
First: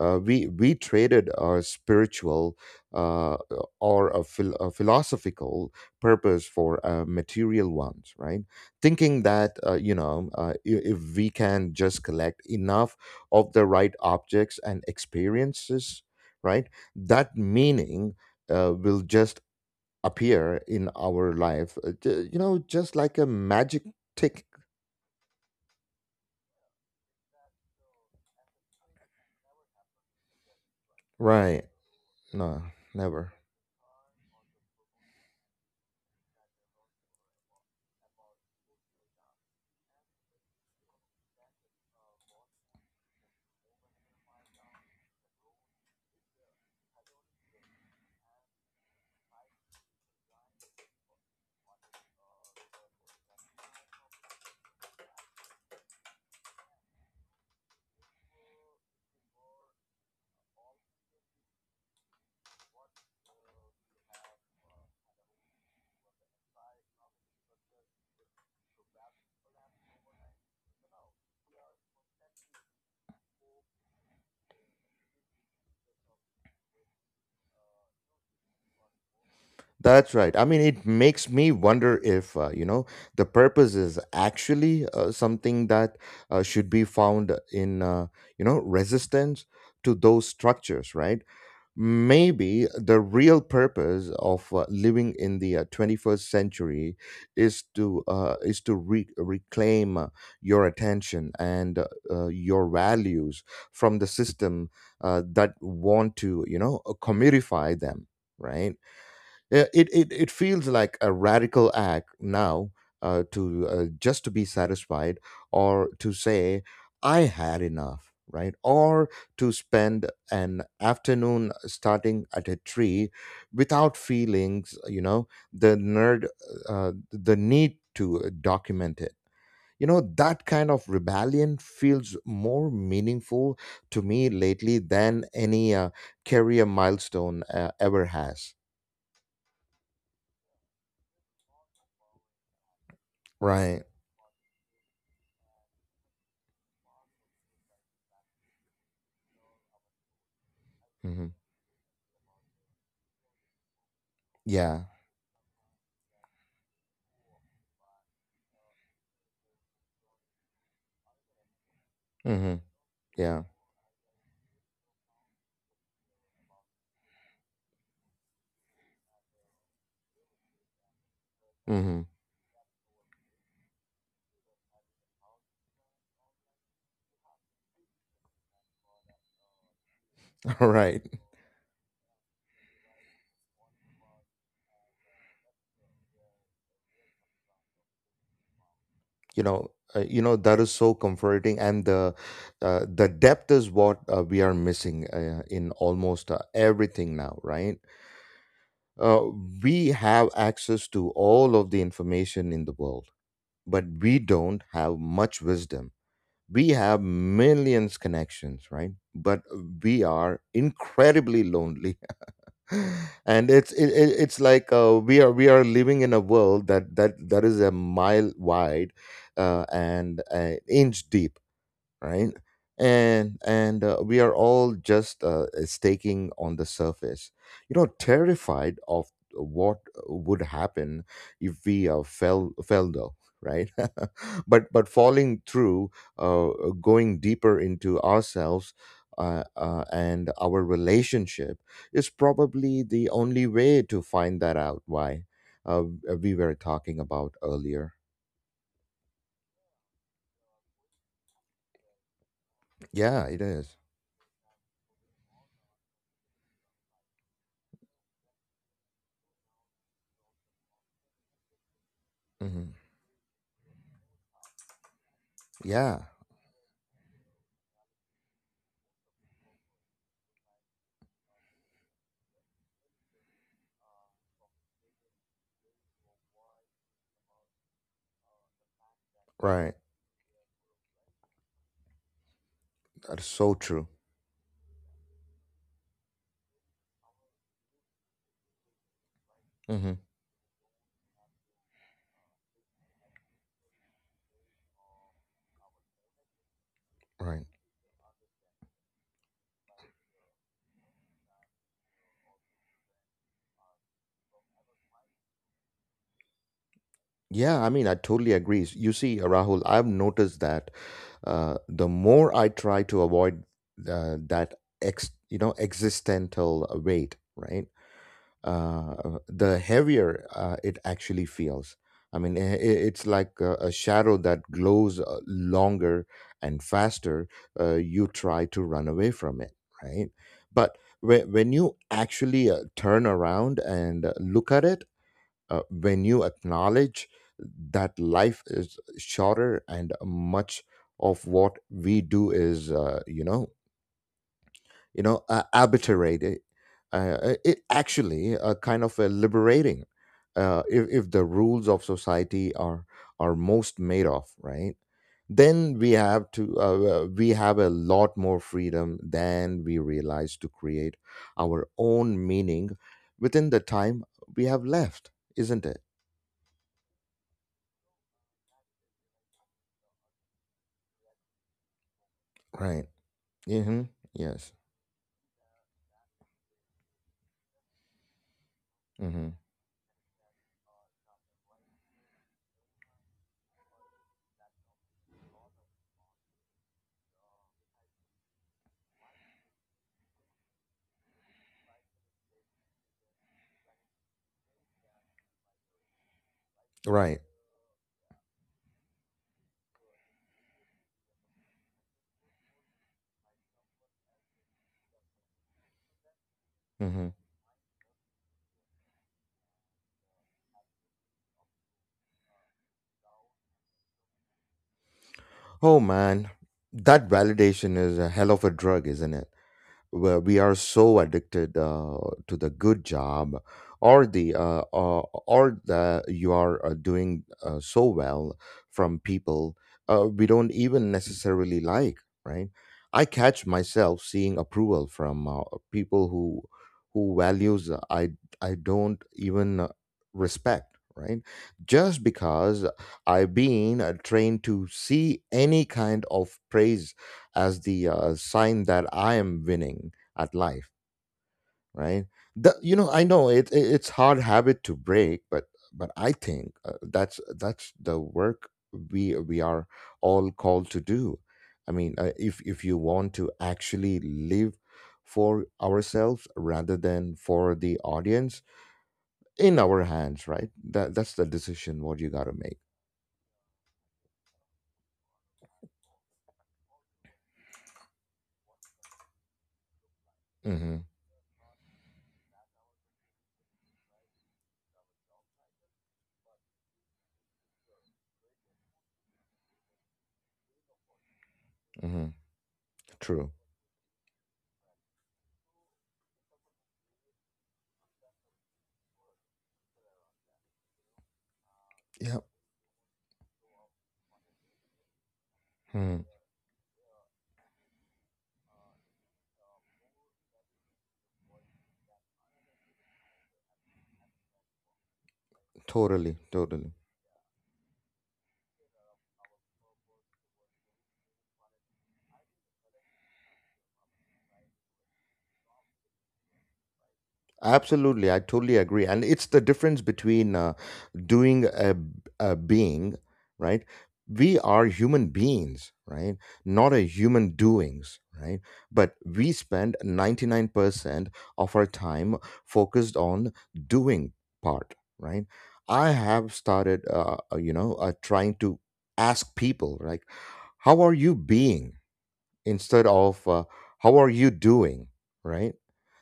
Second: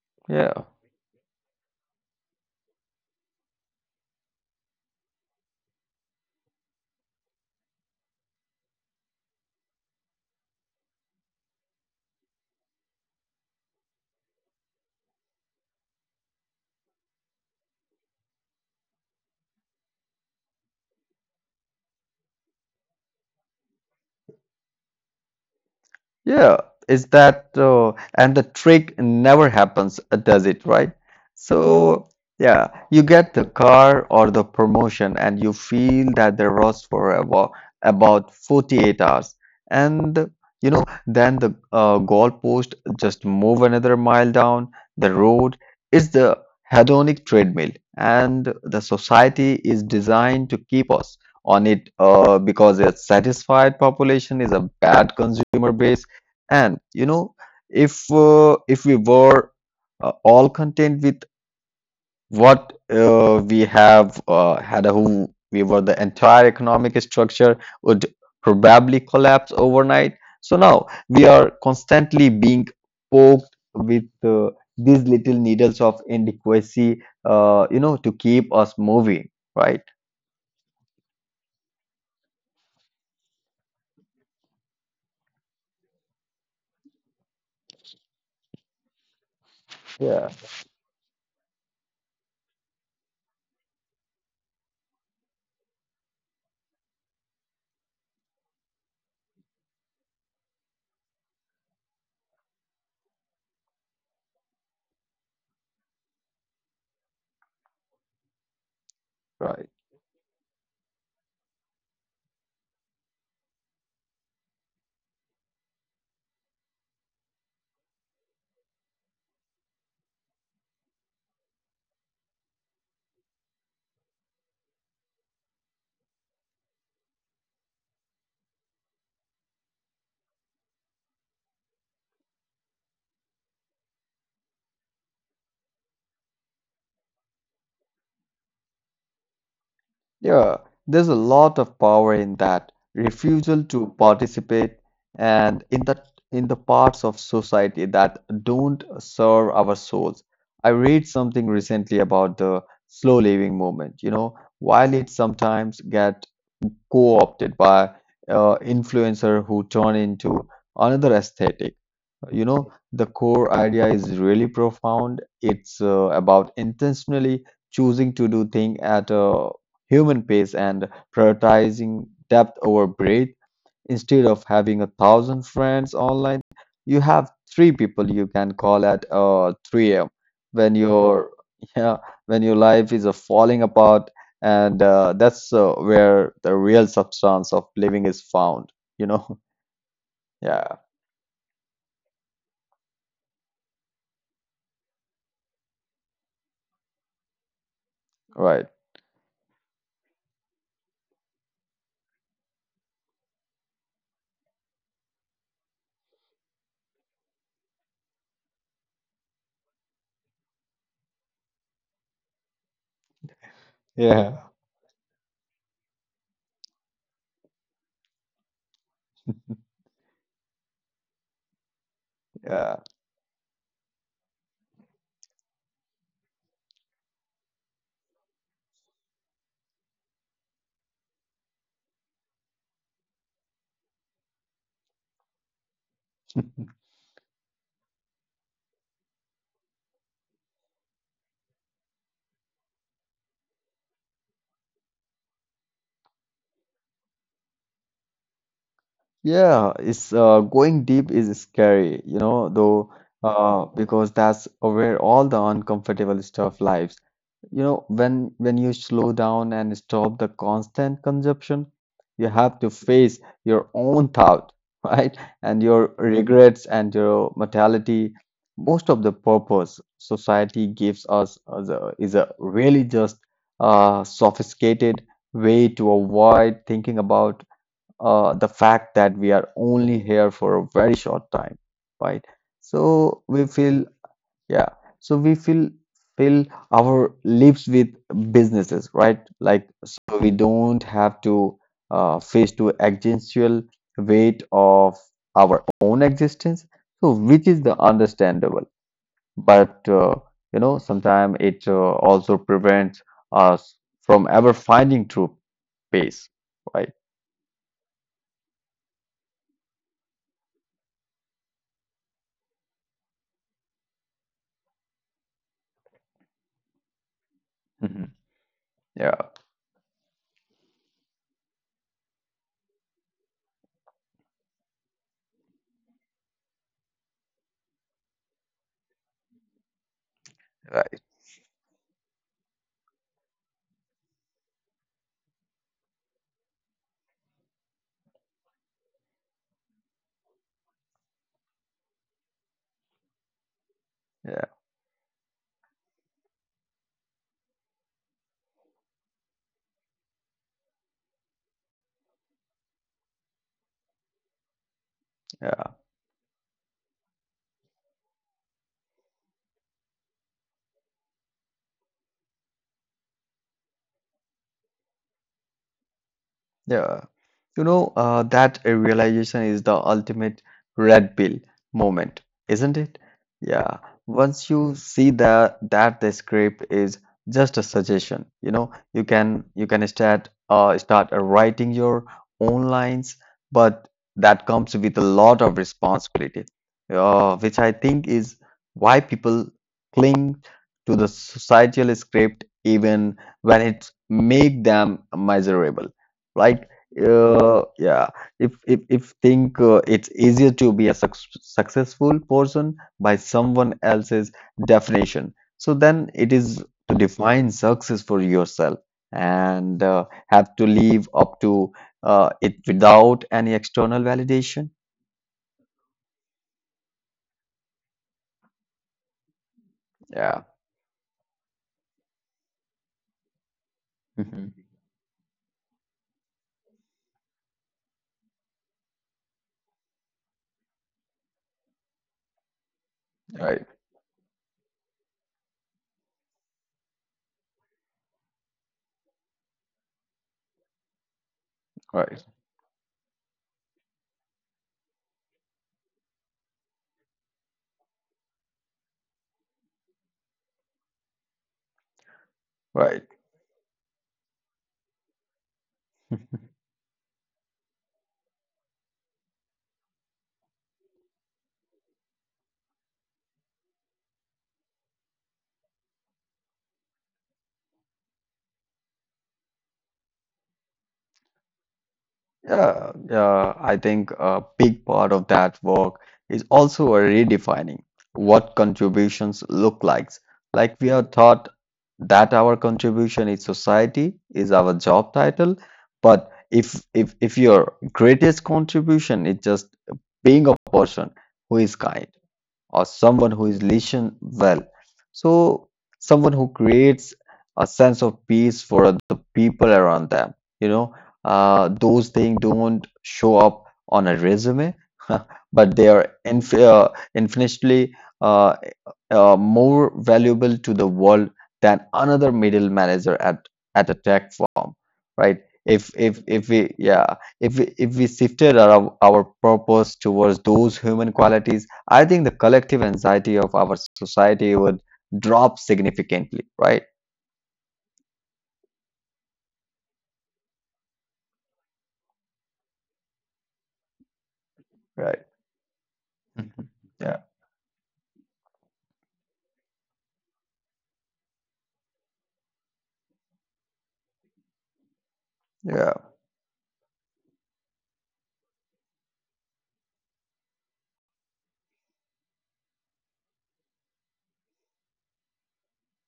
Speaker 1: Uh, we
Speaker 2: Yeah.
Speaker 1: we traded our spiritual uh, or a philosophical purpose for material ones, right? Thinking that if we can just collect enough of the right objects and experiences, right, that meaning will just appear in our life, just like a magic tick.
Speaker 2: Yeah, is that and the trick never happens, does it, right?
Speaker 1: Right.
Speaker 2: So,
Speaker 1: No,
Speaker 2: yeah, you
Speaker 1: never.
Speaker 2: get the car or the promotion and you feel that the rust for about 48 hours. And, then the goalpost just move another mile down the road. It's the hedonic treadmill, and the society is designed to keep us on it because a satisfied population is a bad consumer base. And if if we were all content with what we have had, a who we were, the entire economic structure would probably collapse overnight. So now we are constantly being poked with these little needles of inadequacy, to keep us moving, right?
Speaker 1: That's right. I mean, it makes me wonder if, you know, the purpose is actually something that should be found in, you know, resistance to those
Speaker 2: Yeah,
Speaker 1: structures, right? Maybe the real purpose of living in the 21st century is to reclaim your attention and your values from the system that want to, you know, commodify them, right? Yeah,
Speaker 2: right.
Speaker 1: it feels like a radical act now to just to be satisfied, or to say I had enough, right? Or to spend an afternoon starting at a tree without feelings, you know, the nerd the need to document it, you know. That kind of rebellion feels more meaningful to me lately than any career milestone ever has.
Speaker 2: Yeah, there's a lot of power in that refusal
Speaker 1: Right.
Speaker 2: to participate and in the parts of society that don't serve our souls. I read
Speaker 1: Mhm.
Speaker 2: something recently about the slow living movement, you know,
Speaker 1: Yeah.
Speaker 2: while it sometimes get co-opted by influencer who turn into another aesthetic. You
Speaker 1: Mm-hmm.
Speaker 2: know, the
Speaker 1: Yeah.
Speaker 2: core idea is really profound. It's about intentionally choosing to do things at a human pace and
Speaker 1: Mm-hmm.
Speaker 2: prioritizing depth over breadth. Instead of having a thousand friends online, you have three people you can call at 3 a.m.
Speaker 1: All
Speaker 2: when
Speaker 1: right.
Speaker 2: your yeah when your life is falling apart. And that's where the real substance of living is found, you know.
Speaker 1: You know, you know, that
Speaker 2: Yeah.
Speaker 1: is so comforting, and the depth is what we are missing in almost everything now, right?
Speaker 2: Right.
Speaker 1: Uh, we have access to all of the information in the world, but we don't have much wisdom. We have millions connections, right? But we are incredibly lonely. And it's it's
Speaker 2: Yeah.
Speaker 1: like we are living in a world that is a mile wide and an inch deep, right?
Speaker 2: Yeah.
Speaker 1: And we are all just staking on the surface, you know, terrified of what would happen if we fell though, right? But falling through, uh, going deeper into ourselves and our relationship is probably the only way to find that out why uh, we were talking about earlier.
Speaker 2: Yeah, it's going deep is scary, you know, though,
Speaker 1: Yeah, it is.
Speaker 2: because that's where all the uncomfortable stuff lives. You know, when you slow down and stop the constant consumption, you have to
Speaker 1: Mhm.
Speaker 2: face your own thought, right? And your
Speaker 1: Yeah.
Speaker 2: regrets and your mortality. Most of the purpose society gives us as is a really just sophisticated way to avoid thinking about the fact that we are
Speaker 1: Right.
Speaker 2: only here for a very short time, right?
Speaker 1: That is
Speaker 2: So
Speaker 1: so
Speaker 2: we
Speaker 1: true.
Speaker 2: feel, yeah, so we feel fill our lips with businesses, right? Like
Speaker 1: Hmm.
Speaker 2: so we don't have to face to existential weight of our own existence, so
Speaker 1: Right.
Speaker 2: which is the understandable. But sometimes it also prevents us from ever finding true peace, right?
Speaker 1: Yeah, I mean, I totally agree. You see, Rahul, I've noticed that the more I try to avoid that you know, existential weight, right?
Speaker 2: Mhm. Yeah.
Speaker 1: The heavier it actually feels. I mean, it's like a shadow that glows longer and faster. You try to run away from it, right? But
Speaker 2: Right.
Speaker 1: when you actually turn around and look at it, when you acknowledge that life is shorter and much of what we do is
Speaker 2: Yeah.
Speaker 1: arbitrary, it actually kind of liberating. If the rules of society are most made of, right, then
Speaker 2: Yeah.
Speaker 1: we have to we have a lot more freedom than we realize to create our own meaning within the time we have left, isn't it?
Speaker 2: Yeah. You know, that realization is the ultimate red pill moment, isn't
Speaker 1: Right.
Speaker 2: it? Yeah.
Speaker 1: Mm-hmm.
Speaker 2: Once
Speaker 1: Yes.
Speaker 2: you see that the script is just a suggestion, you know, you
Speaker 1: Mm-hmm.
Speaker 2: can you can start writing your own lines, but that comes with a lot of responsibility, which I think is why people cling to the societal script even when it make them miserable, right?
Speaker 1: Right.
Speaker 2: Yeah, if if think it's easier to be a successful person by someone else's definition, so then it is to
Speaker 1: Mm-hmm.
Speaker 2: define success for yourself and have to live up to it without any external validation.
Speaker 1: Oh man, that validation is a hell of a drug, isn't it? Where we
Speaker 2: Yeah.
Speaker 1: are so addicted to the good job
Speaker 2: Mhm.
Speaker 1: or the you are doing so well from people we don't even necessarily like, right? I catch
Speaker 2: Right.
Speaker 1: myself seeing approval from people who values I don't even respect, right? Just
Speaker 2: Right.
Speaker 1: because I've been trained to see any kind of praise as the sign that I am winning at life, right? The, you know, I
Speaker 2: Right.
Speaker 1: know it it's hard habit to break, but I think that's the work we are all called to do. I mean, if you want to actually live for ourselves rather than for the audience in our hands, right? That that's the decision what you got to make.
Speaker 2: Yeah, yeah, I think a big part of that work is also a redefining what contributions look like.
Speaker 1: Mm-hmm,
Speaker 2: Like we are taught that our contribution in society is our job title, but if your greatest contribution is just being a person who is
Speaker 1: mm-hmm.
Speaker 2: kind, or
Speaker 1: True.
Speaker 2: someone who is listen well. So someone who creates a sense of peace for the people around them. You know, those
Speaker 1: Yeah.
Speaker 2: things don't show up on a resume, but they
Speaker 1: Mhm.
Speaker 2: are infinitely uh, more valuable to the world than another middle manager at a tech firm, right? If
Speaker 1: Totally.
Speaker 2: if if we
Speaker 1: Totally.
Speaker 2: yeah if we shifted our purpose towards those human qualities. I think the collective anxiety of our society would drop significantly, right?
Speaker 1: Absolutely, I totally agree. And it's the difference between doing a being, right? We are human
Speaker 2: Right.
Speaker 1: beings, right?
Speaker 2: Mhm.
Speaker 1: Not a
Speaker 2: Yeah.
Speaker 1: human doings, right? But we spend 99% of our time focused on doing part, right?
Speaker 2: Yeah.
Speaker 1: I have started, you know, trying to ask people, like, how are you being? Instead of how are you doing, right?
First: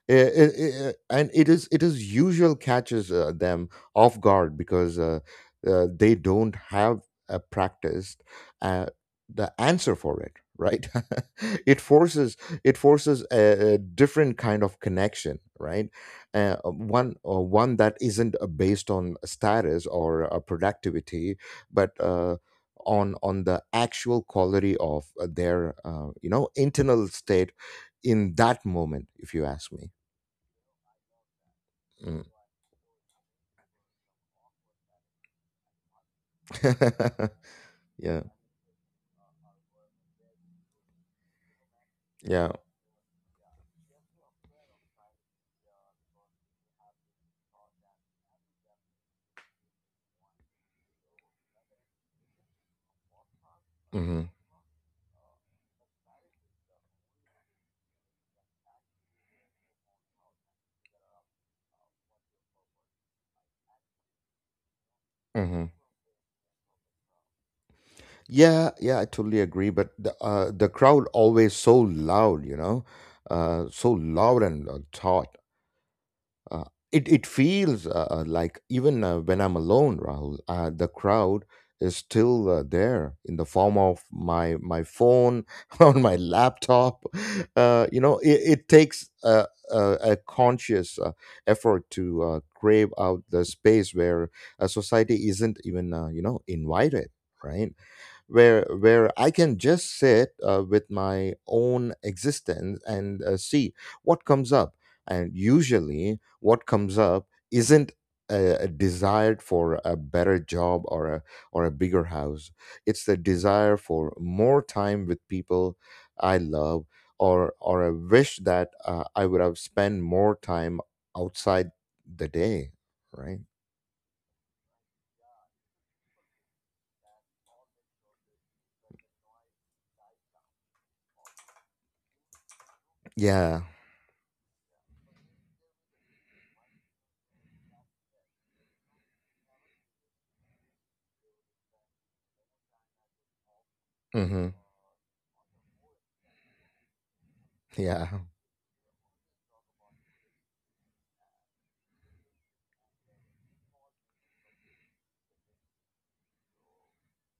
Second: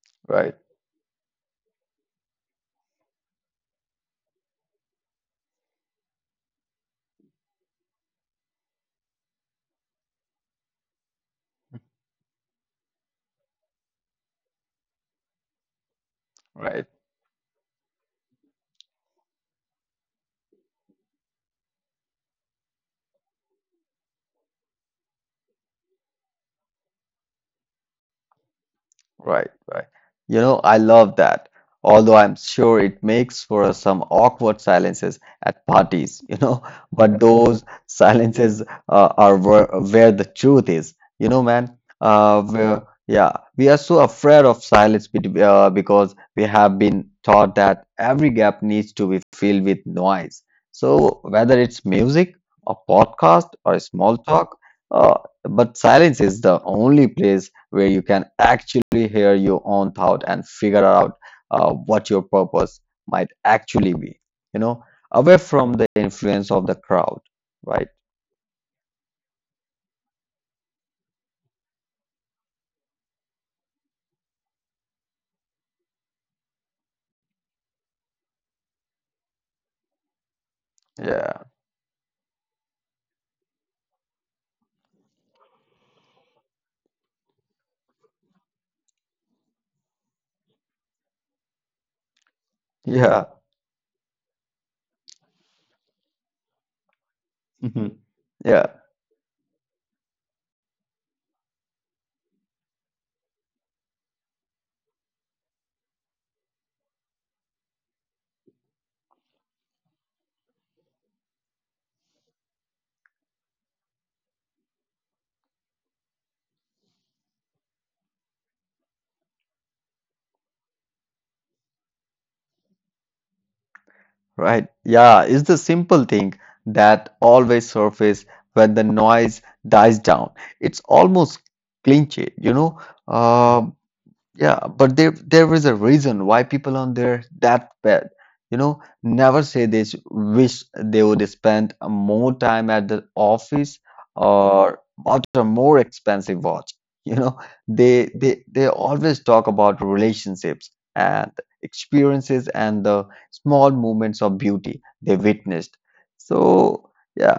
Speaker 1: I-
Speaker 2: Right.
Speaker 1: and it is usual catches them off guard because they don't have a practiced uh, the answer for it, right. It forces a different kind of connection, right?
Speaker 2: Right.
Speaker 1: One that isn't based on status or productivity, but on the actual quality of their you know internal state in that moment, if you
Speaker 2: Right,
Speaker 1: ask
Speaker 2: right.
Speaker 1: me.
Speaker 2: You know, I love that. Although
Speaker 1: Mm.
Speaker 2: I'm sure it makes for some awkward silences at parties, but those
Speaker 1: yeah
Speaker 2: silences are where the truth is, you know, man.
Speaker 1: yeah
Speaker 2: Yeah, we are so afraid of silence because we have been taught that every gap needs to be filled with noise. So whether it's music, a podcast, or a small
Speaker 1: hmm
Speaker 2: talk, uh, but silence is the only place where you can actually hear your own thought and figure out what your purpose might actually be you know away
Speaker 1: hmm
Speaker 2: from the influence of the crowd, right?
Speaker 1: yeah yeah I totally agree, but the crowd always so loud, you know. So loud and tall. Uh, it it feels like even when I'm alone, Rahul, the crowd
Speaker 2: Yeah.
Speaker 1: is still there in the form of my phone on my laptop. You know, it takes a, a conscious effort to crave out
Speaker 2: Yeah.
Speaker 1: the space where a society isn't even invited, right?
Speaker 2: Mhm.
Speaker 1: Where
Speaker 2: Yeah,
Speaker 1: I can just sit with my own existence and see what comes up. And usually what comes up isn't a desire for a better job or a bigger house. It's the desire for more time with people I love, or a wish that I would have spent more time outside the day, right?
Speaker 2: right. Yeah, it's the simple thing that always surface when the noise dies down. It's almost clinchy,
Speaker 1: yeah
Speaker 2: uh, Yeah, but there is a reason why people on their deathbed, never say wish they would spend more time at the office
Speaker 1: hmm
Speaker 2: or bought a more expensive watch. You know,
Speaker 1: yeah
Speaker 2: they always talk about relationships and experiences and the small moments of beauty they witnessed. So yeah,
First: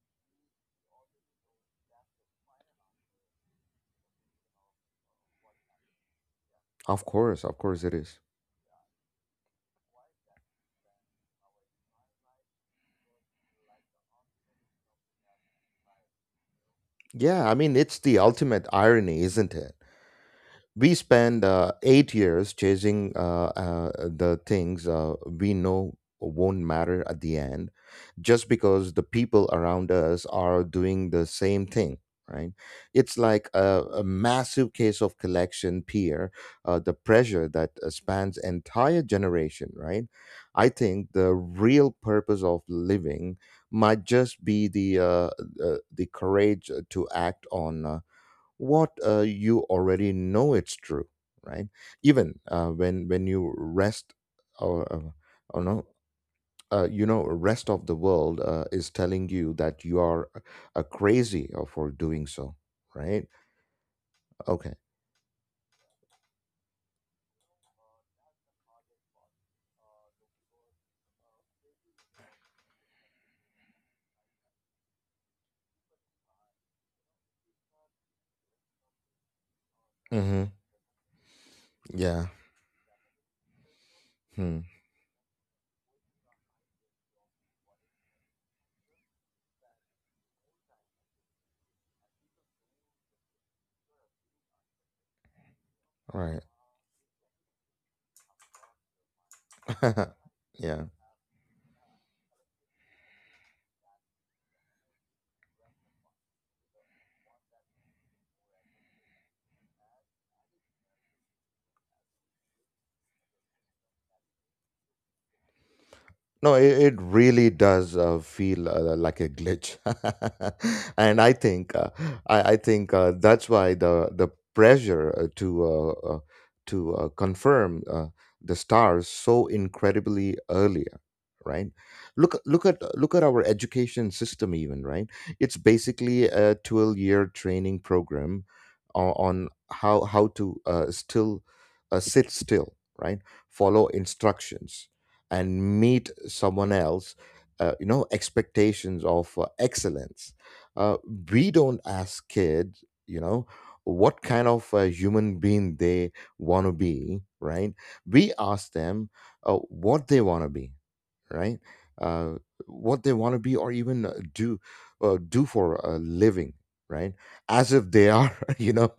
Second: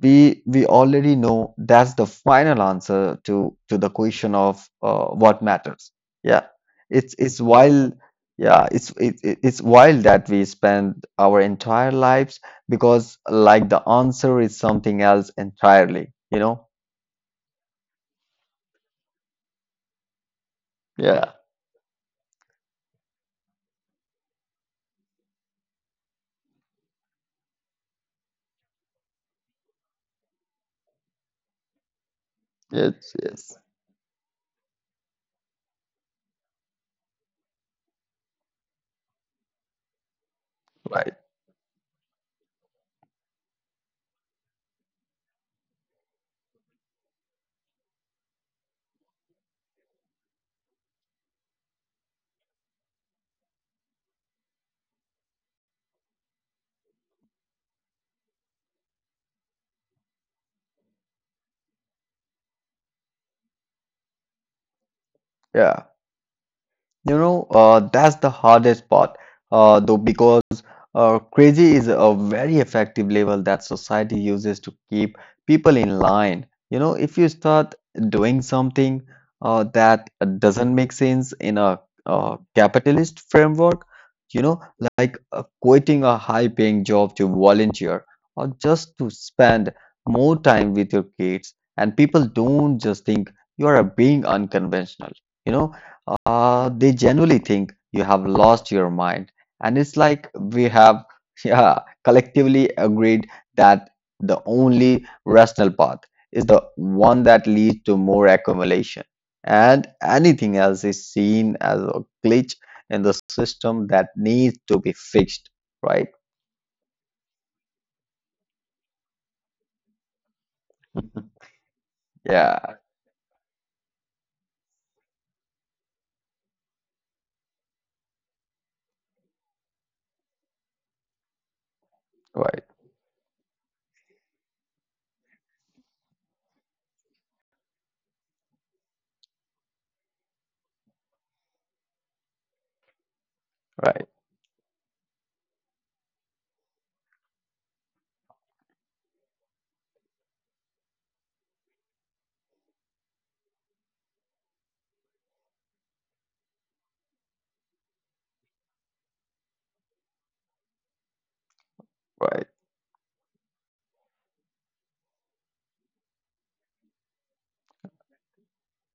Speaker 2: we already know that's the final answer to the question of what matters. Yeah,
Speaker 1: of
Speaker 2: it's
Speaker 1: course, of course it
Speaker 2: wild.
Speaker 1: is.
Speaker 2: Yeah, it's wild that we spend our entire lives because like the answer is something else entirely, you know?
Speaker 1: Yeah, I mean, it's the ultimate irony, isn't it? We
Speaker 2: Yeah,
Speaker 1: spend 8 years chasing the things we know won't matter at the end, just because the people around us are doing the same thing, right? It's
Speaker 2: yes,
Speaker 1: like
Speaker 2: yes,
Speaker 1: a massive case of collection peer, the pressure that spans entire generation, right? I think
Speaker 2: right.
Speaker 1: the real purpose of living might just be the courage to act on what you already know it's true, right? Even when you rest, or uh, or no you know, rest of the world is telling you that you are a crazy for doing so, right? Okay.
Speaker 2: Yeah. You know, that's the hardest part, though, because crazy is a very effective label that society uses to keep people in line. You know, if you start doing something that
Speaker 1: hmm
Speaker 2: doesn't make sense in a
Speaker 1: yeah
Speaker 2: capitalist framework, you
Speaker 1: hmm.
Speaker 2: know, like quitting a high-paying job to volunteer or just to spend more time with your kids, and people don't just think you are being unconventional. You know,
Speaker 1: All right.
Speaker 2: they genuinely think you have lost your mind. And it's like we
Speaker 1: Yeah.
Speaker 2: have yeah, collectively agreed that the only rational path is the one that leads to more accumulation. And anything else is seen as a glitch in the system that needs to be fixed, right?
Speaker 1: No, it really does feel like a glitch, and I think,
Speaker 2: Yeah,
Speaker 1: that's why the pressure to confirm the stars so incredibly earlier, right?
Speaker 2: right,
Speaker 1: Look at our education system, even, right? It's basically a 12 year training program on how to still sit still, right? Follow
Speaker 2: right,
Speaker 1: instructions and meet someone else expectations of excellence. uh, we don't ask kids, you know, what kind of human being they want to be, right? We ask them what they want to be, right? Uh,
Speaker 2: right.
Speaker 1: what they want to be or even do do for a living, right? As if they are, you know,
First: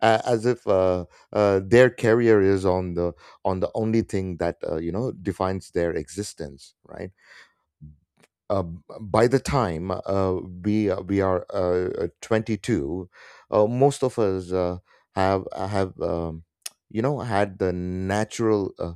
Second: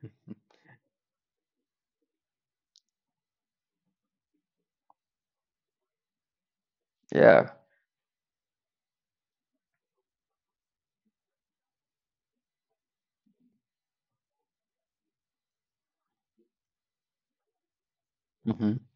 Speaker 1: a- as if their career is on the only thing that defines their existence, right?
Speaker 2: Yeah.
Speaker 1: By the time we are 22, most of us have you know, had the natural
Speaker 2: Hmm.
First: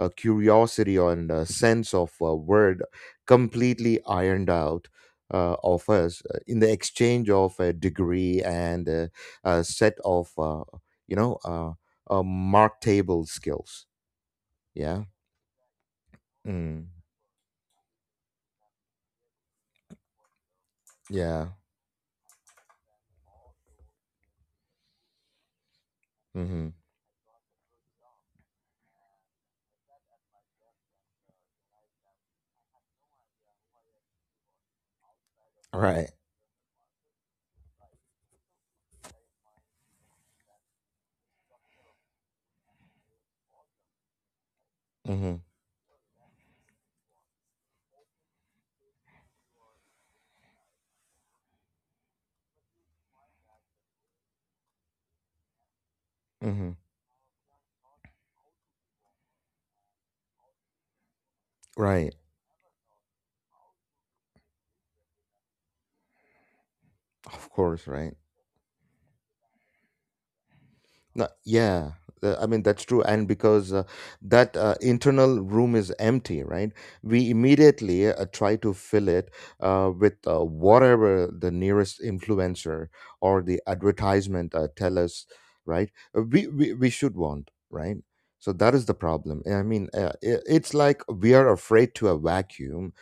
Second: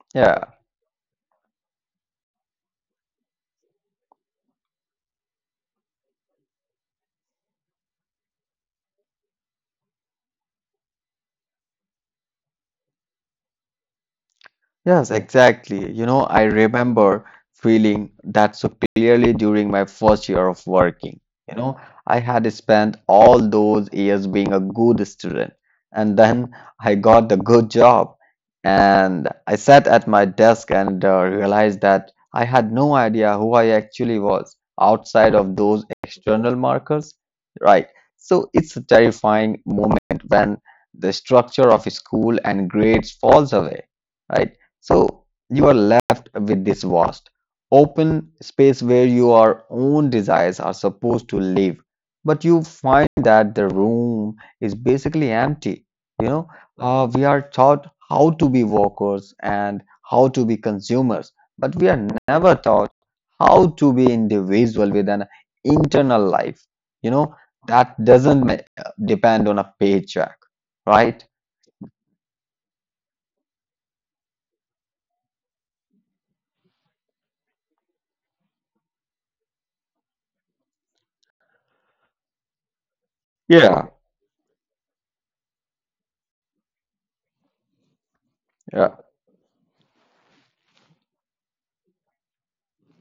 Speaker 2: Yeah.
Speaker 1: curiosity and sense of word completely ironed out of us in the exchange of a degree and a set of you know uh, mark table skills. yeah
Speaker 2: Yes, exactly. You know, I
Speaker 1: mm.
Speaker 2: remember feeling that so clearly during my first year of working.
Speaker 1: yeah
Speaker 2: You know, I had spent all those years being a good student, and then
Speaker 1: mm-hmm.
Speaker 2: I got the good job. And I sat at my desk and realized that I had no idea who I actually was outside of those
Speaker 1: right
Speaker 2: external markers. Right. So it's a terrifying moment when the structure of school and grades falls away, right? So
Speaker 1: mm-hmm.
Speaker 2: you are left with this vast, open space where your own desires are supposed to live. But you find that the room is basically empty. You know,
Speaker 1: Mm-hmm.
Speaker 2: we are taught how to be workers and how to be consumers, but we are
Speaker 1: Right.
Speaker 2: never taught how to be individual with an internal life. You know,
Speaker 1: Of course,
Speaker 2: that
Speaker 1: right.
Speaker 2: doesn't depend on a paycheck, right?
Speaker 1: No, yeah, I mean that's true, and because that internal room is empty, right? We immediately try to fill it with whatever the nearest influencer or the
Speaker 2: Yeah,
Speaker 1: advertisement tell us, right? We should want, right? So that is the
Speaker 2: yeah,
Speaker 1: problem. I mean, I it's like we are afraid to a vacuum,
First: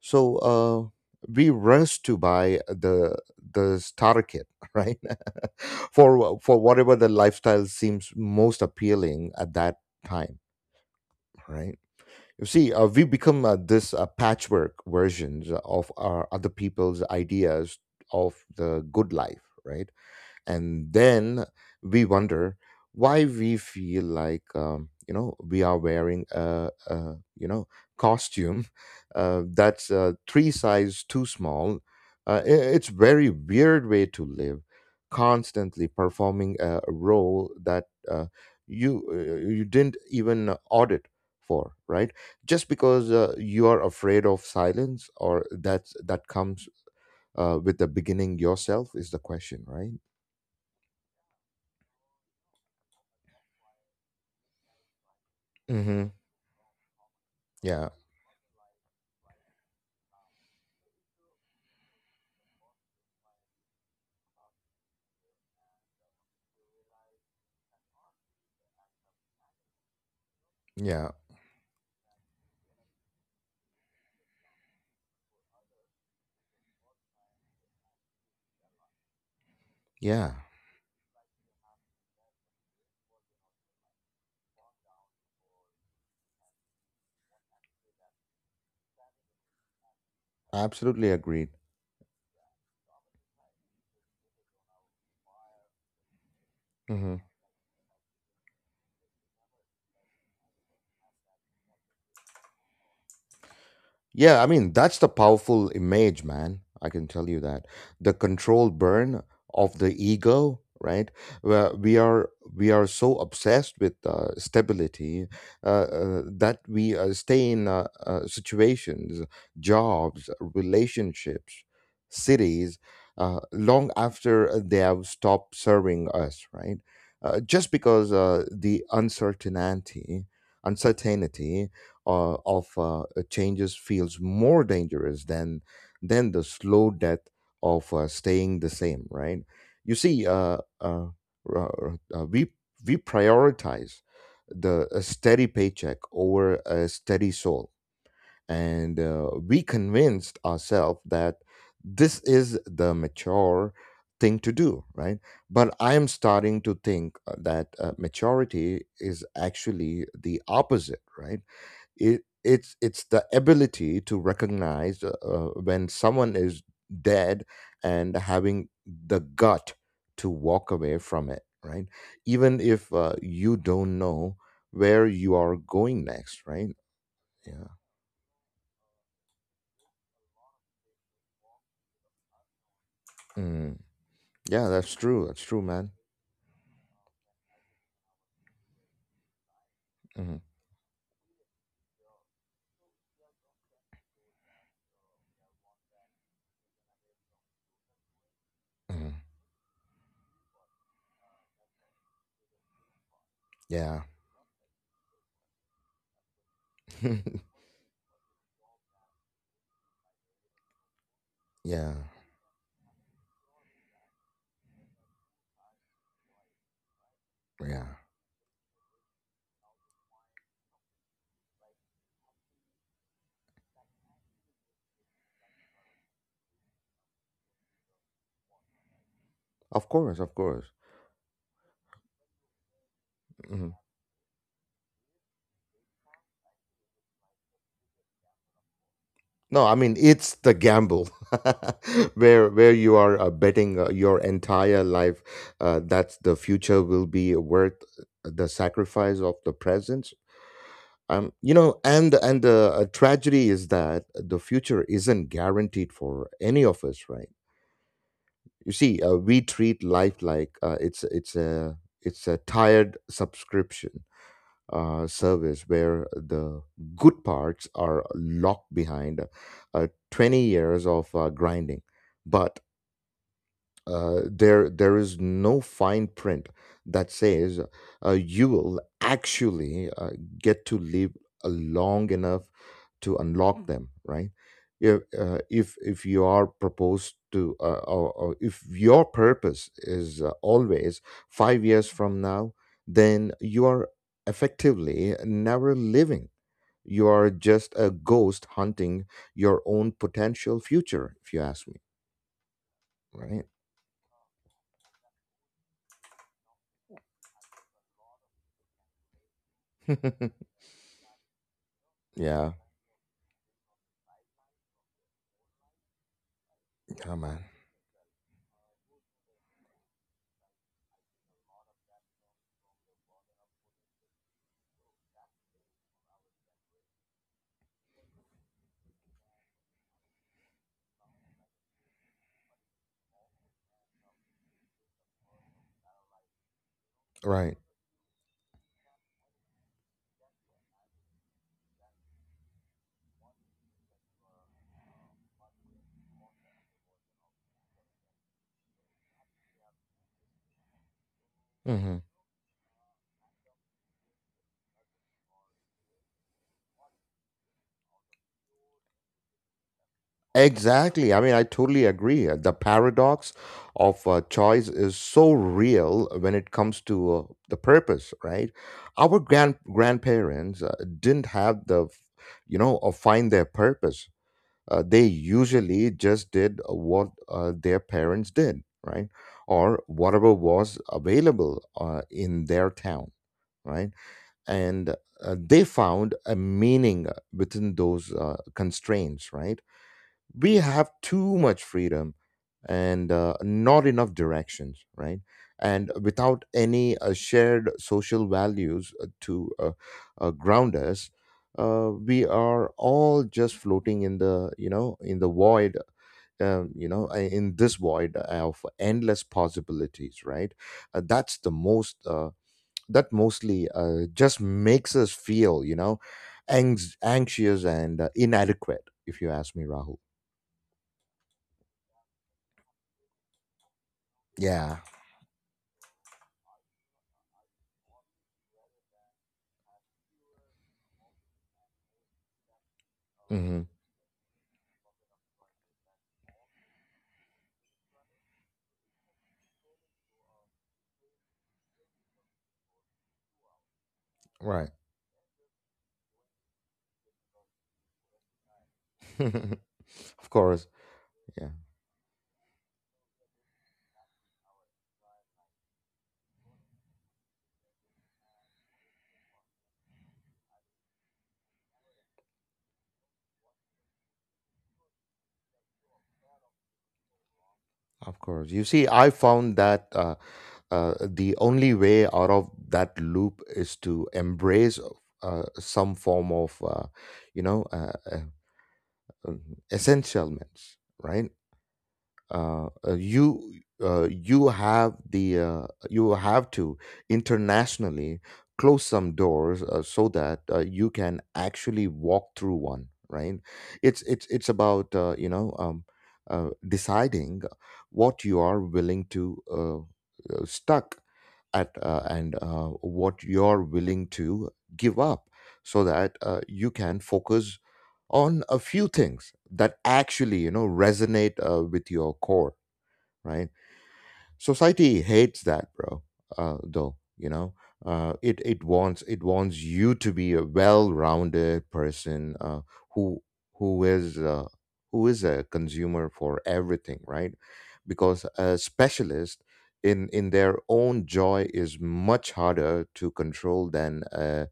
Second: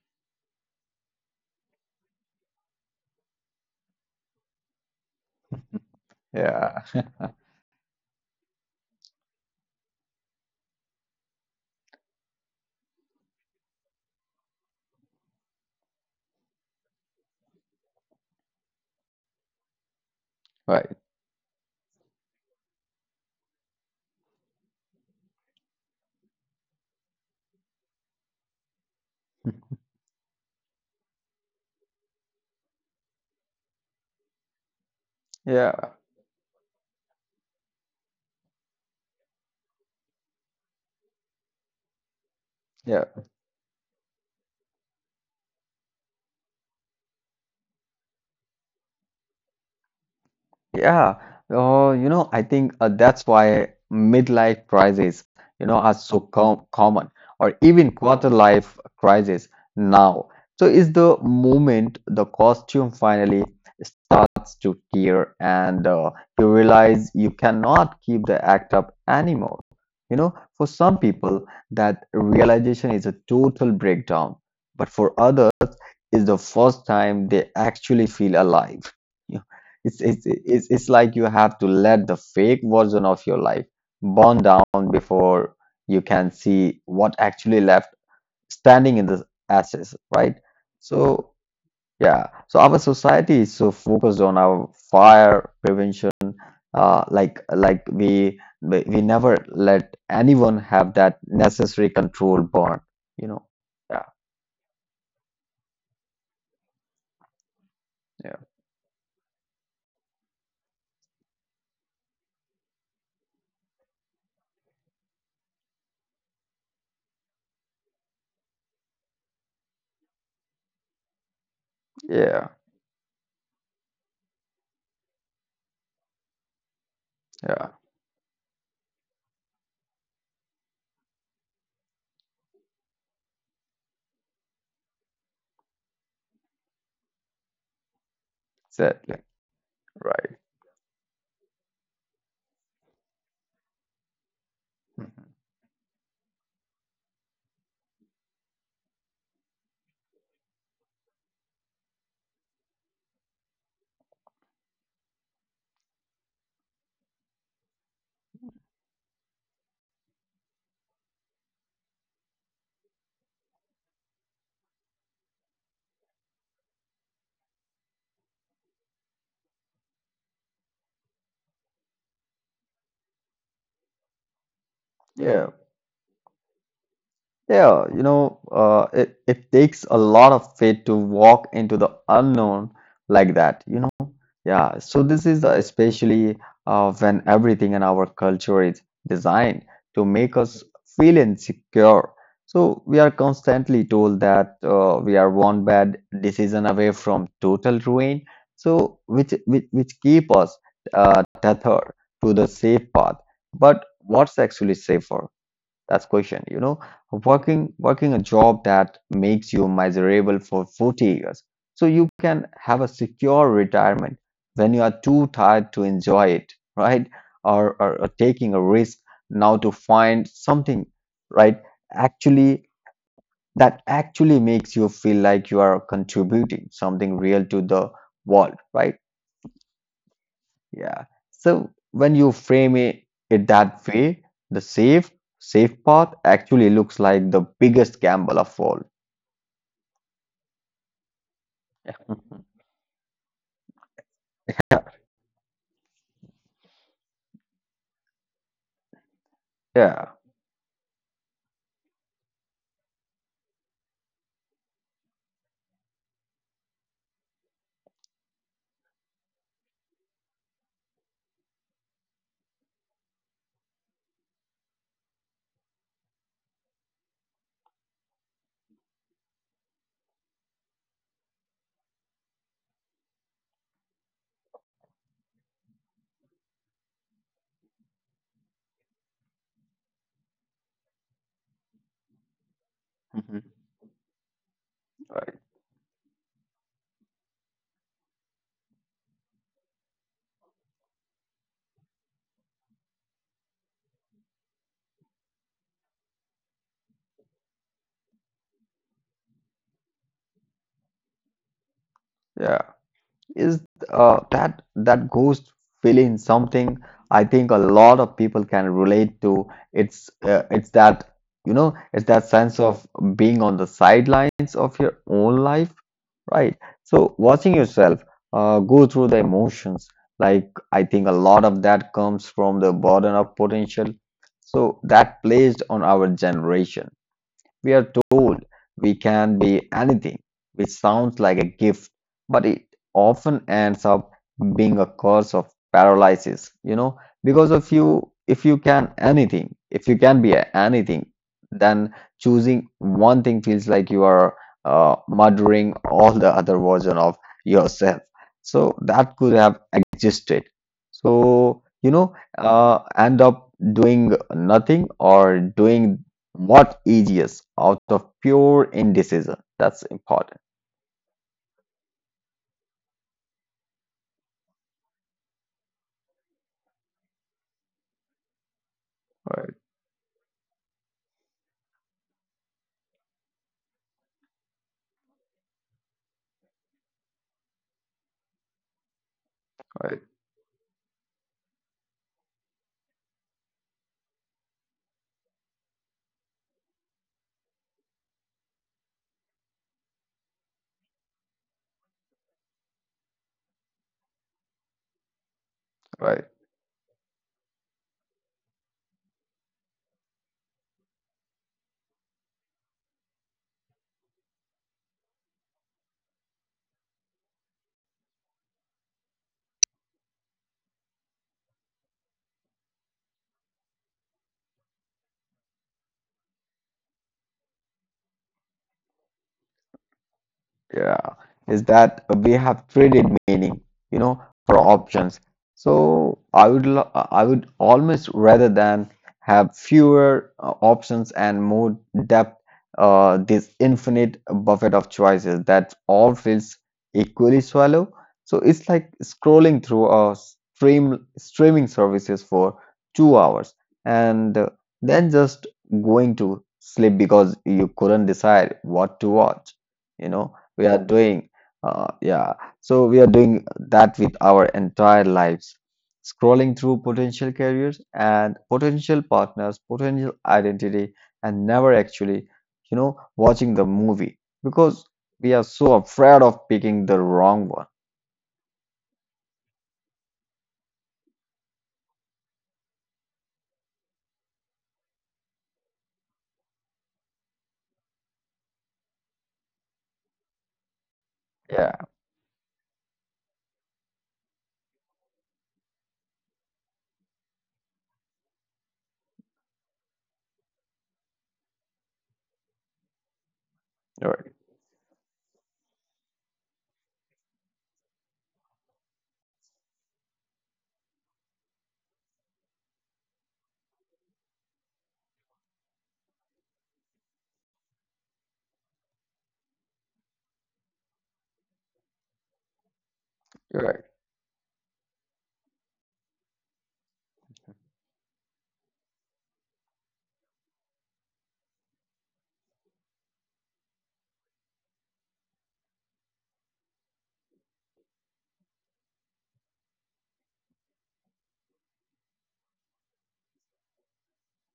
Speaker 1: so we rush to buy the starter kit, right? For
Speaker 2: yeah,
Speaker 1: whatever the lifestyle seems most appealing at that time, right? You see, we become this patchwork versions of our other people's ideas of the good life, right? And
Speaker 2: right.
Speaker 1: then we wonder why we feel like, you know, we are wearing a, a costume that's three size too small. uh, i- it's very weird way to live, constantly
Speaker 2: Yeah.
Speaker 1: performing a role that uh, you didn't even audit for, right? Just because
Speaker 2: Yeah,
Speaker 1: you are afraid of silence or that's that comes with the beginning yourself is the question, right?
Speaker 2: yeah. Oh, you know, I think that's why midlife crises, are
Speaker 1: hmm
Speaker 2: so common, or
Speaker 1: Yeah,
Speaker 2: even quarter life crises now. So is the moment the costume finally starts to tear and you realize you cannot keep the act up anymore. You know, for some
Speaker 1: yeah,
Speaker 2: people, that realization is a total breakdown, but for others, is the first time they actually feel alive. You know, It's,
Speaker 1: yeah.
Speaker 2: it's, it's, it's like you have to let the fake version of your life burn down before you can see what actually left standing in the ashes, right?
Speaker 1: Absolutely
Speaker 2: So,
Speaker 1: agreed.
Speaker 2: yeah, so our society is so focused on our fire prevention, uh,
Speaker 1: Mhm.
Speaker 2: like like we we we never let anyone have that necessary control burn, you know? Yeah,
Speaker 1: Yeah, I mean, that's the powerful image, man. I can tell you that. The
Speaker 2: yeah,
Speaker 1: control burn of the ego, right? Where we are, so obsessed with stability, that we stay in situations, jobs, relationships,
Speaker 2: yeah,
Speaker 1: cities long after they have stopped serving us, right? Just
Speaker 2: yeah,
Speaker 1: because uncertainty of changes feels more dangerous than the slow death of staying the same,
Speaker 2: exactly.
Speaker 1: right? You see,
Speaker 2: Right.
Speaker 1: r- uh, we we prioritize the a
Speaker 2: Hmm.
Speaker 1: steady paycheck over a steady soul, and we convinced ourselves that this is the mature thing to do, right? But I am starting to think that maturity is actually the opposite, right? It's the ability to recognize when someone is dead and having the gut to walk away from it, right? Even if you don't know where you
Speaker 2: Yeah,
Speaker 1: are going next, right? Yeah.
Speaker 2: yeah, it takes a lot of faith to walk into the unknown like that,
Speaker 1: Mm.
Speaker 2: you know.
Speaker 1: Yeah,
Speaker 2: Yeah,
Speaker 1: that's
Speaker 2: so
Speaker 1: true,
Speaker 2: this
Speaker 1: that's
Speaker 2: is
Speaker 1: true, man.
Speaker 2: especially when everything in our culture is designed to make
Speaker 1: Mhm.
Speaker 2: us feel insecure. So we are constantly told that we are one bad decision away from total ruin. So
Speaker 1: Mhm.
Speaker 2: which keep us tethered to the safe path. But
Speaker 1: Yeah.
Speaker 2: what's actually safer? That's question, you know, working a job that makes you miserable for 40 years so
Speaker 1: Yeah,
Speaker 2: you can have a secure retirement when you are too tired to enjoy it, right? Or,
Speaker 1: yeah,
Speaker 2: or, or taking a risk now to find something, right? Actually, that actually makes you feel like you are contributing something real to the world, right?
Speaker 1: of course, of course.
Speaker 2: Yeah. So when you frame it
Speaker 1: Mhm.
Speaker 2: that way, the safe path actually looks like the biggest gamble of all.
Speaker 1: No, I mean it's the gamble.
Speaker 2: Mhm.
Speaker 1: Where you are betting your entire life that the future will be worth the sacrifice of the
Speaker 2: Yeah.
Speaker 1: present. You know, and the tragedy is that the future isn't guaranteed for any of us, right? You see, we treat life like it's a tired subscription service where the good parts are locked behind 20 years of grinding. But there is no fine print that says you will actually get to live long enough to
Speaker 2: Mhm.
Speaker 1: unlock them, right? If
Speaker 2: Right.
Speaker 1: if you are proposed to, or if your purpose is always 5 years from now, then you are effectively never living. You are just a ghost hunting your own potential future, if you ask me,
Speaker 2: Yeah.
Speaker 1: right?
Speaker 2: Is that that ghost feeling something I think a lot of people can relate to. It's that, you know, it's that
Speaker 1: Yeah.
Speaker 2: sense of being on the sidelines of your own life, right? So
Speaker 1: Come on.
Speaker 2: watching yourself go through the emotions, like I think a lot of that comes from the burden of potential. So that placed on our generation, we are told we can be anything, which sounds like a gift, but it often ends up being a cause of paralysis, you know, because
Speaker 1: Right.
Speaker 2: if you can anything, if you can anything, then choosing one thing feels like you are murdering all the other version of yourself. So that could have existed. So,
Speaker 1: Hmm.
Speaker 2: end up doing nothing or doing what ages out of pure indecision. That's important.
Speaker 1: Exactly. I mean, I totally agree. The paradox of choice is so real when it comes to the purpose, right? Our grand
Speaker 2: Right,
Speaker 1: grandparents didn't have you know, or find their purpose. They usually just did what their parents did, right? Or
Speaker 2: right,
Speaker 1: whatever was available in their town, right? And they found a meaning within those constraints, right? We have too much freedom and not enough directions, right? And
Speaker 2: right.
Speaker 1: without any shared social values to ground us, we are all just floating in the, you know, in the void, you know, in this void of endless possibilities, right? uh, that's the most uh, that mostly just makes us feel, you know, anxious and inadequate, if you ask me, Rahul.
Speaker 2: Yeah, is that we have traded meaning, you know, for
Speaker 1: Yeah.
Speaker 2: options. So I would almost rather than have fewer options and more depth.
Speaker 1: Hmm.
Speaker 2: This infinite buffet of choices that all feels equally swallow. So it's like scrolling through a streaming services for 2 hours and
Speaker 1: Right.
Speaker 2: then just going to sleep because you couldn't decide what to watch, you
Speaker 1: Of
Speaker 2: know.
Speaker 1: course.
Speaker 2: We are doing
Speaker 1: Yeah.
Speaker 2: yeah, so we are doing that with our entire lives, scrolling through potential careers and potential partners potential identity and never actually, you know, watching the movie because we are so afraid of picking the wrong one.
Speaker 1: Of course. You see, I found that the only way out of that loop is to embrace some form of, you know, uh, uh, um, essentialness, right?
Speaker 2: Yeah,
Speaker 1: uh, uh, you you have the you have to internationally close some doors so that you can actually walk through one, right? It's
Speaker 2: you're right,
Speaker 1: about, you know, deciding what you are willing to stuck at, and what you're willing to give up so that you can focus on a few things that actually, you know, resonate with your core, right?
Speaker 2: you're right.
Speaker 1: Society hates that, bro, though, you know, it wants, you to be a well-rounded person who who is, a consumer for everything, right? Because a specialist in their own joy is much harder to control than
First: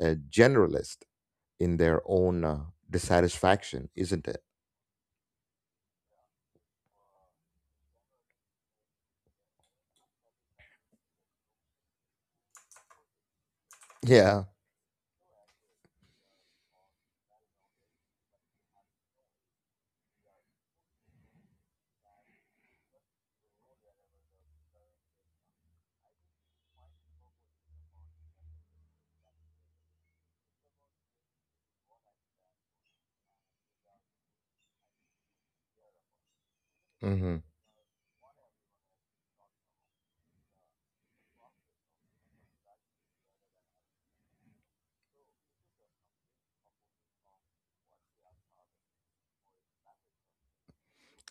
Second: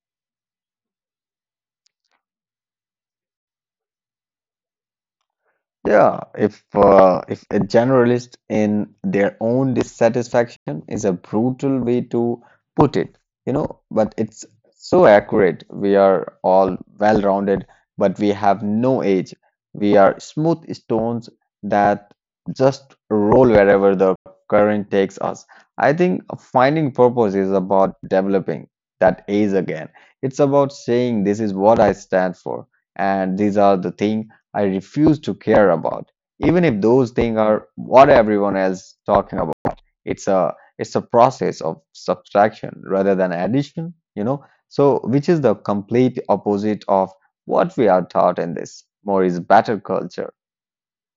Speaker 1: a generalist in their own dissatisfaction, isn't it?
Speaker 2: Yeah, if a generalist in their own dissatisfaction is a brutal way to put it, you know, but
Speaker 1: Yeah.
Speaker 2: it's so accurate. We are all well-rounded, but we have no age. We are smooth stones that just roll wherever the current takes us. I think finding purpose is about developing that age again. It's about saying this is what I stand for, and these are the things I refuse to care about, even if those
Speaker 1: Mm-hmm.
Speaker 2: things are what everyone is talking about. It's a process of subtraction rather than addition, you know. So, which is the complete opposite of what we are taught in this more is better culture.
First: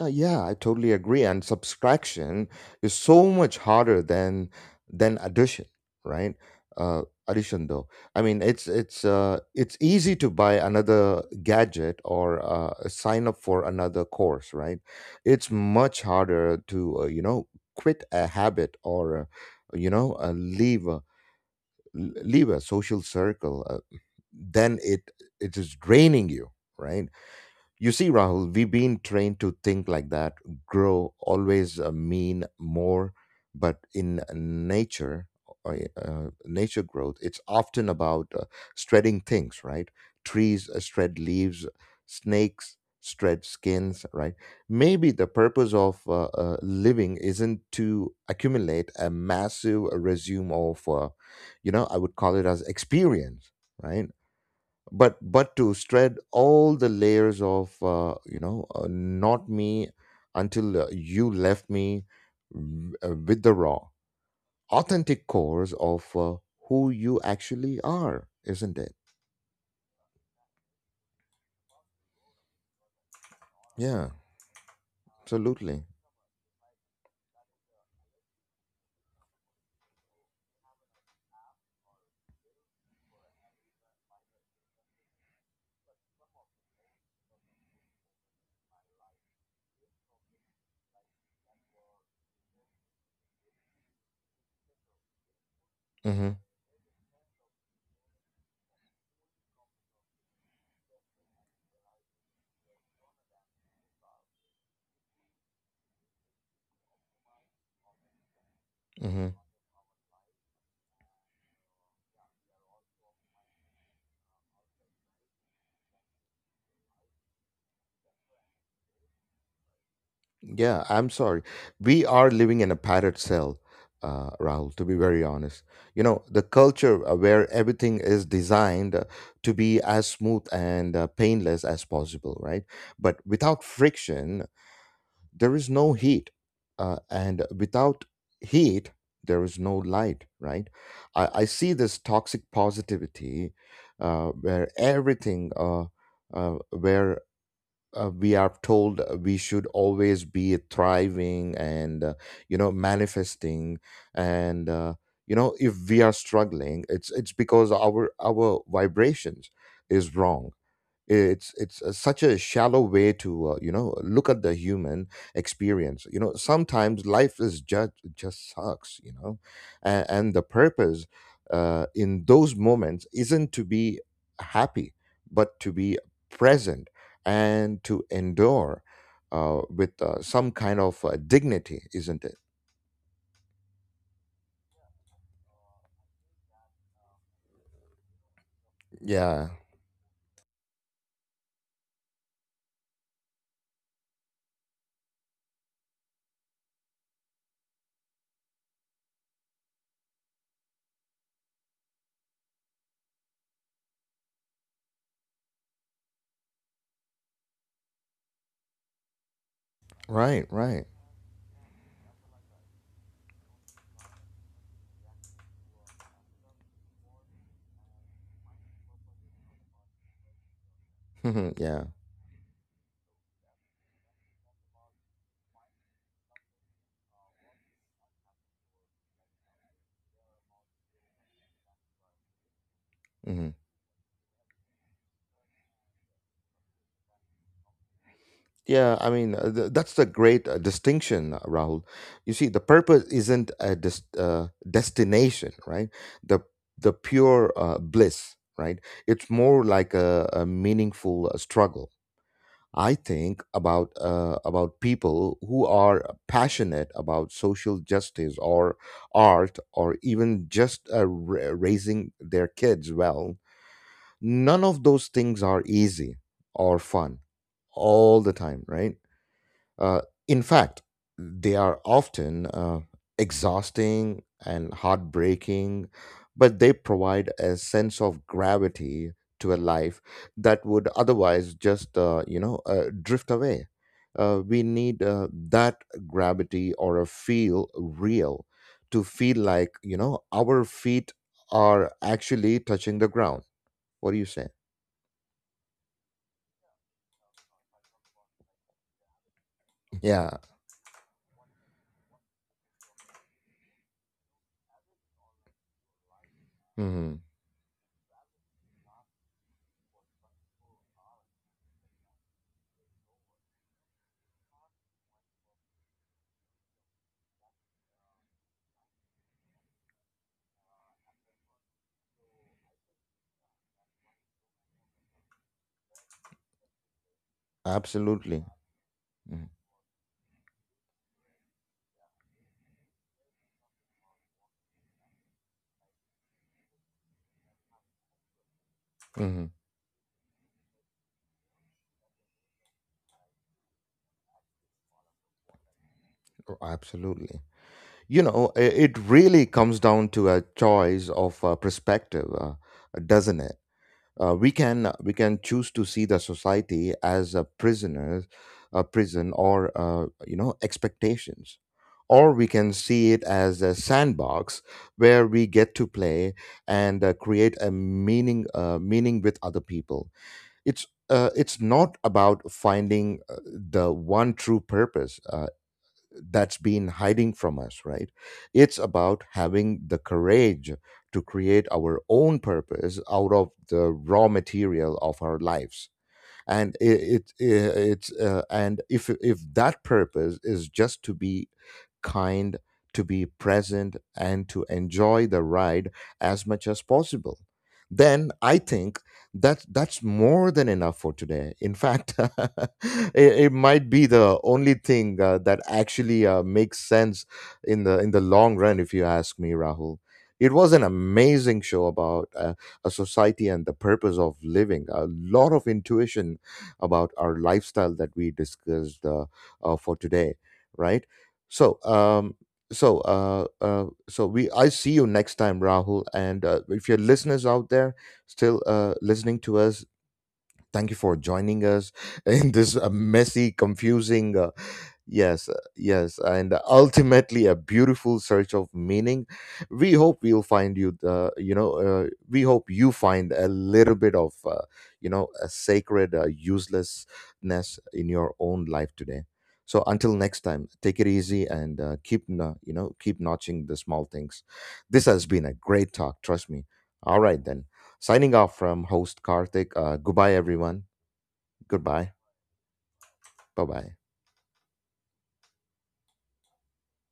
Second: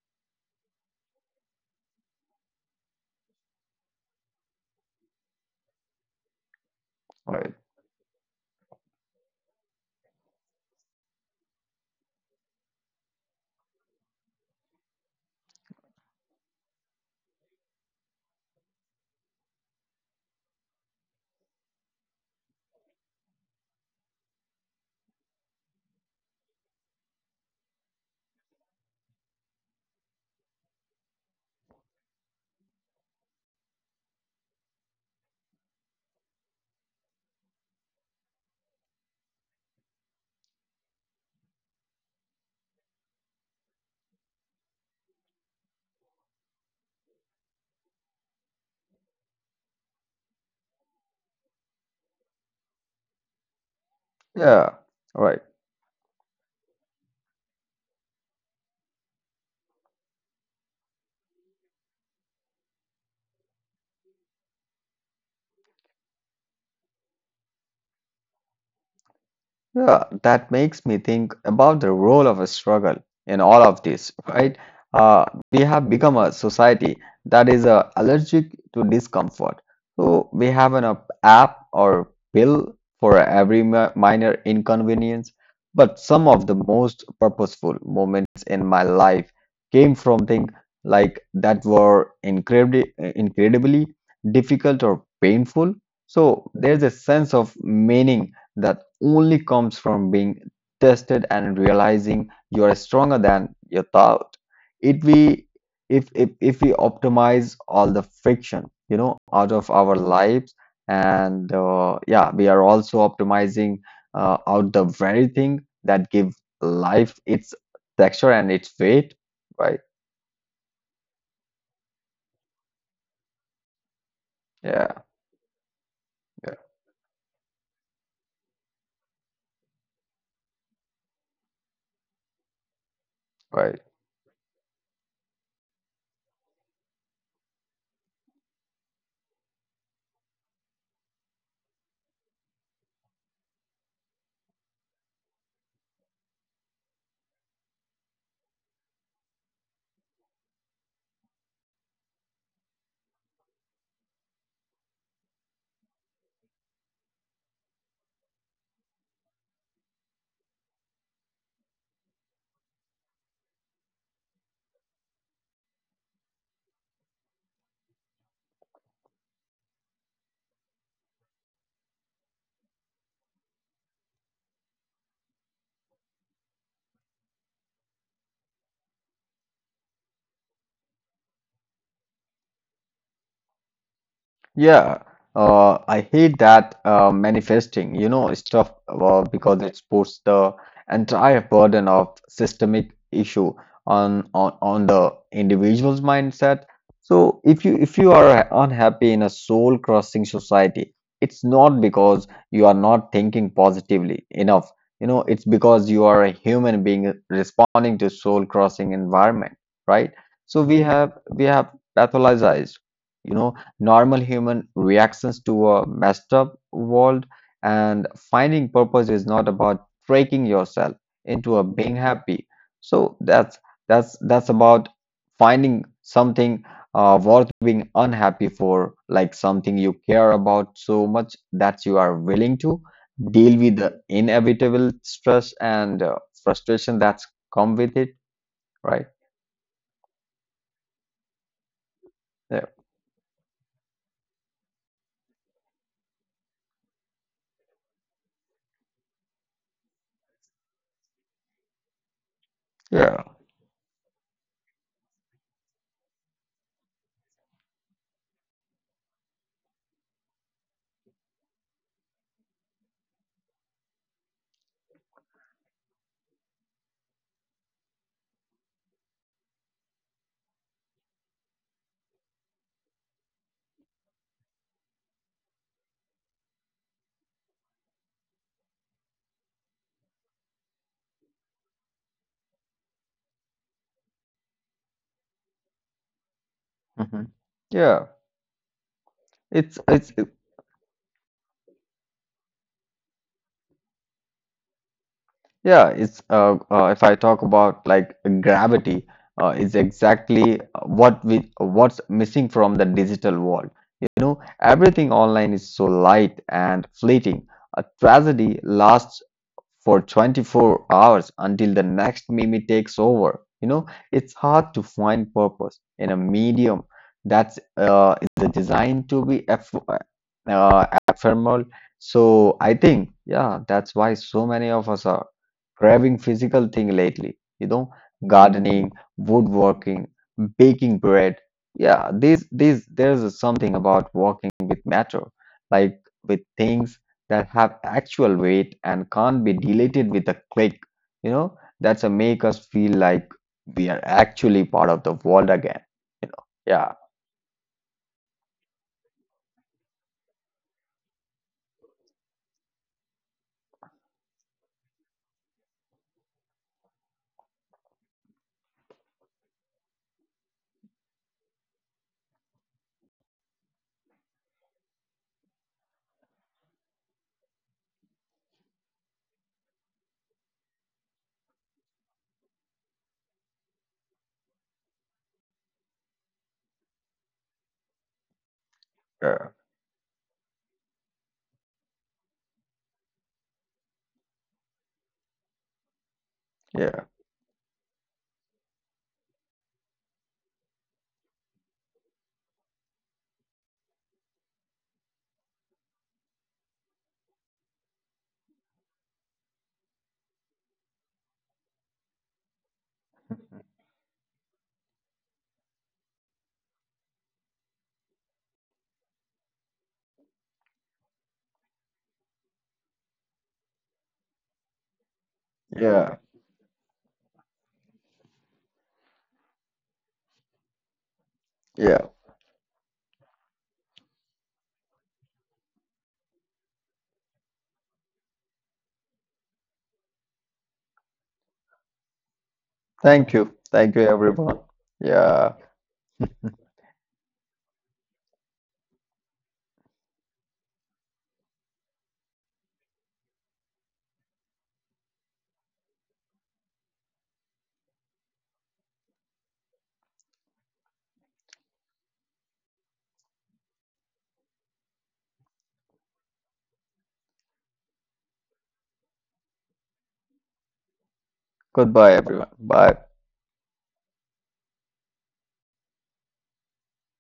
Speaker 1: Yeah, I totally agree. And subtraction is so much harder than addition, right? Uh,
Speaker 2: Right.
Speaker 1: addition, though. I mean, it's it's easy to buy another gadget or sign up for another course, right? It's much harder to, you know, quit a habit or, you know, leave a social circle than it is draining you, right? You see, Rahul, we've been trained to think like that. Grow always mean more, but in nature, uh, nature growth, it's often about shredding things, right? Trees shred leaves, snakes shred skins, right? Maybe the purpose of living isn't to accumulate a massive resume of, you know, I would call it as experience, right?
Speaker 2: Yeah.
Speaker 1: But
Speaker 2: Right.
Speaker 1: to spread all the layers of, you know, not me, until you left me with the raw authentic cores of who you actually are, isn't it?
Speaker 2: Yeah, that makes me think about the role of a struggle in all of this,
Speaker 1: Yeah,
Speaker 2: right? Uh, we have
Speaker 1: absolutely.
Speaker 2: become a society that is allergic to discomfort. So we have an app or pill for every minor inconvenience. But some of the most purposeful moments in my life came from things like that were incredibly, incredibly difficult or painful.
Speaker 1: Mm-hmm,
Speaker 2: So there's a sense of meaning that only comes from being tested and realizing you are stronger than you thought. It we If we optimize all the friction, you know,
Speaker 1: mm-hmm.
Speaker 2: out of our lives, and yeah, we are also optimizing out the very thing that give life its texture and its weight, right?
Speaker 1: Yeah, I'm sorry. We are living in a padded cell, Rahul, to
Speaker 2: Yeah,
Speaker 1: be very honest. The
Speaker 2: yeah,
Speaker 1: culture where everything is designed to be as smooth and painless as possible, right? But without
Speaker 2: right.
Speaker 1: friction, there is no heat. And without heat, there is no light, right? I see this toxic positivity where uh, where we are told we should always be thriving and manifesting and if we are struggling it's because our vibrations is wrong. It's such a shallow way to look at the human experience. Sometimes life is just sucks. And the purpose in those moments isn't to be happy, but to be present and to endure with some kind of dignity, isn't it?
Speaker 2: Yeah, I hate that manifesting, you know, stuff
Speaker 1: Yeah,
Speaker 2: because it puts the entire burden of systemic issue on the individual's mindset. So if you are unhappy in a soul-crushing society, it's not because you are not thinking positively enough. You know, it's because you are a human being responding to soul-crushing environment, right?
Speaker 1: right,
Speaker 2: So we
Speaker 1: right.
Speaker 2: have we have pathologized. You know, normal human reactions to a messed up world, and finding purpose is not about breaking yourself into a
Speaker 1: Yeah.
Speaker 2: being happy. So that's that's about finding something worth being unhappy for, like something you care about so much that you are willing to deal
Speaker 1: Mhm.
Speaker 2: with the inevitable stress and frustration that's come with it, right?
Speaker 1: Yeah, I mean, that's the great distinction, Rahul. You see,
Speaker 2: Yeah,
Speaker 1: the purpose isn't a destination, right? The the pure bliss, right? It's more like a meaningful struggle. I
Speaker 2: yeah.
Speaker 1: think about people who are passionate about social justice or art or even just raising their kids well. None of those things are easy or fun all the time, right? Uh, in fact, they are often exhausting and heartbreaking, but they provide a sense of gravity to a life that would otherwise just drift away. We need that gravity or a feel
Speaker 2: Mhm.
Speaker 1: real,
Speaker 2: Yeah.
Speaker 1: to feel like, you know, our
Speaker 2: It's
Speaker 1: feet are actually touching the ground. What do you say?
Speaker 2: Yeah, it's if I talk about like gravity, is
Speaker 1: Yeah.
Speaker 2: exactly what we what's missing from the digital world. You know, everything online is so light and
Speaker 1: Hmm.
Speaker 2: fleeting. A tragedy lasts for 24 hours until the next meme takes over. You know, it's hard to find purpose in a medium that's is designed to be eff ephemeral. So I think, yeah, that's why so many of us are craving physical thing lately, you know,
Speaker 1: Absolutely.
Speaker 2: gardening, woodworking, baking bread. Yeah, these there's something about working with matter, like with things that have actual weight and can't
Speaker 1: Mm-hmm.
Speaker 2: be deleted with a click, you know, that's a make us feel like we are actually part of the world again, you know. Yeah,
Speaker 1: Absolutely. You it really comes down to a choice of perspective, doesn't it? We can choose to see the society as a prisoner, a prison, or expectations, or we can see it as a sandbox where we get to play and create a meaning with other people. It's it's not about finding the one true purpose. That's been hiding from us, right? It's about
Speaker 2: yeah,
Speaker 1: having the courage to create our own purpose out of the raw material of our lives. and
Speaker 2: yeah,
Speaker 1: it, it, it's uh, and if that purpose is just to be kind, to be present, and to enjoy the ride as much as possible, then I think that that's more than enough for today. In fact, it might be the only thing that actually makes sense in the long run, if you ask me, Rahul. It was an amazing show about a society and the purpose of living, a lot of
Speaker 2: yeah,
Speaker 1: intuition about our lifestyle that we discussed for today, right? So,
Speaker 2: yeah.
Speaker 1: so, so we. I see you next time, Rahul. And if your listeners out there still listening to us, thank you for joining us in this
Speaker 2: Thank
Speaker 1: messy,
Speaker 2: you. Thank you
Speaker 1: confusing.
Speaker 2: everyone.
Speaker 1: Yes,
Speaker 2: Yeah.
Speaker 1: yes, and ultimately a beautiful search of meaning. We hope we'll find you, we hope you find a little bit of, a sacred uselessness in your own life today. So until next time, take it easy and keep, keep notching the small things. This has been a great talk, trust me. All right then, signing off from host Karthik. Goodbye, everyone. Goodbye.
Speaker 2: Goodbye everyone. Bye.
Speaker 1: Bye bye.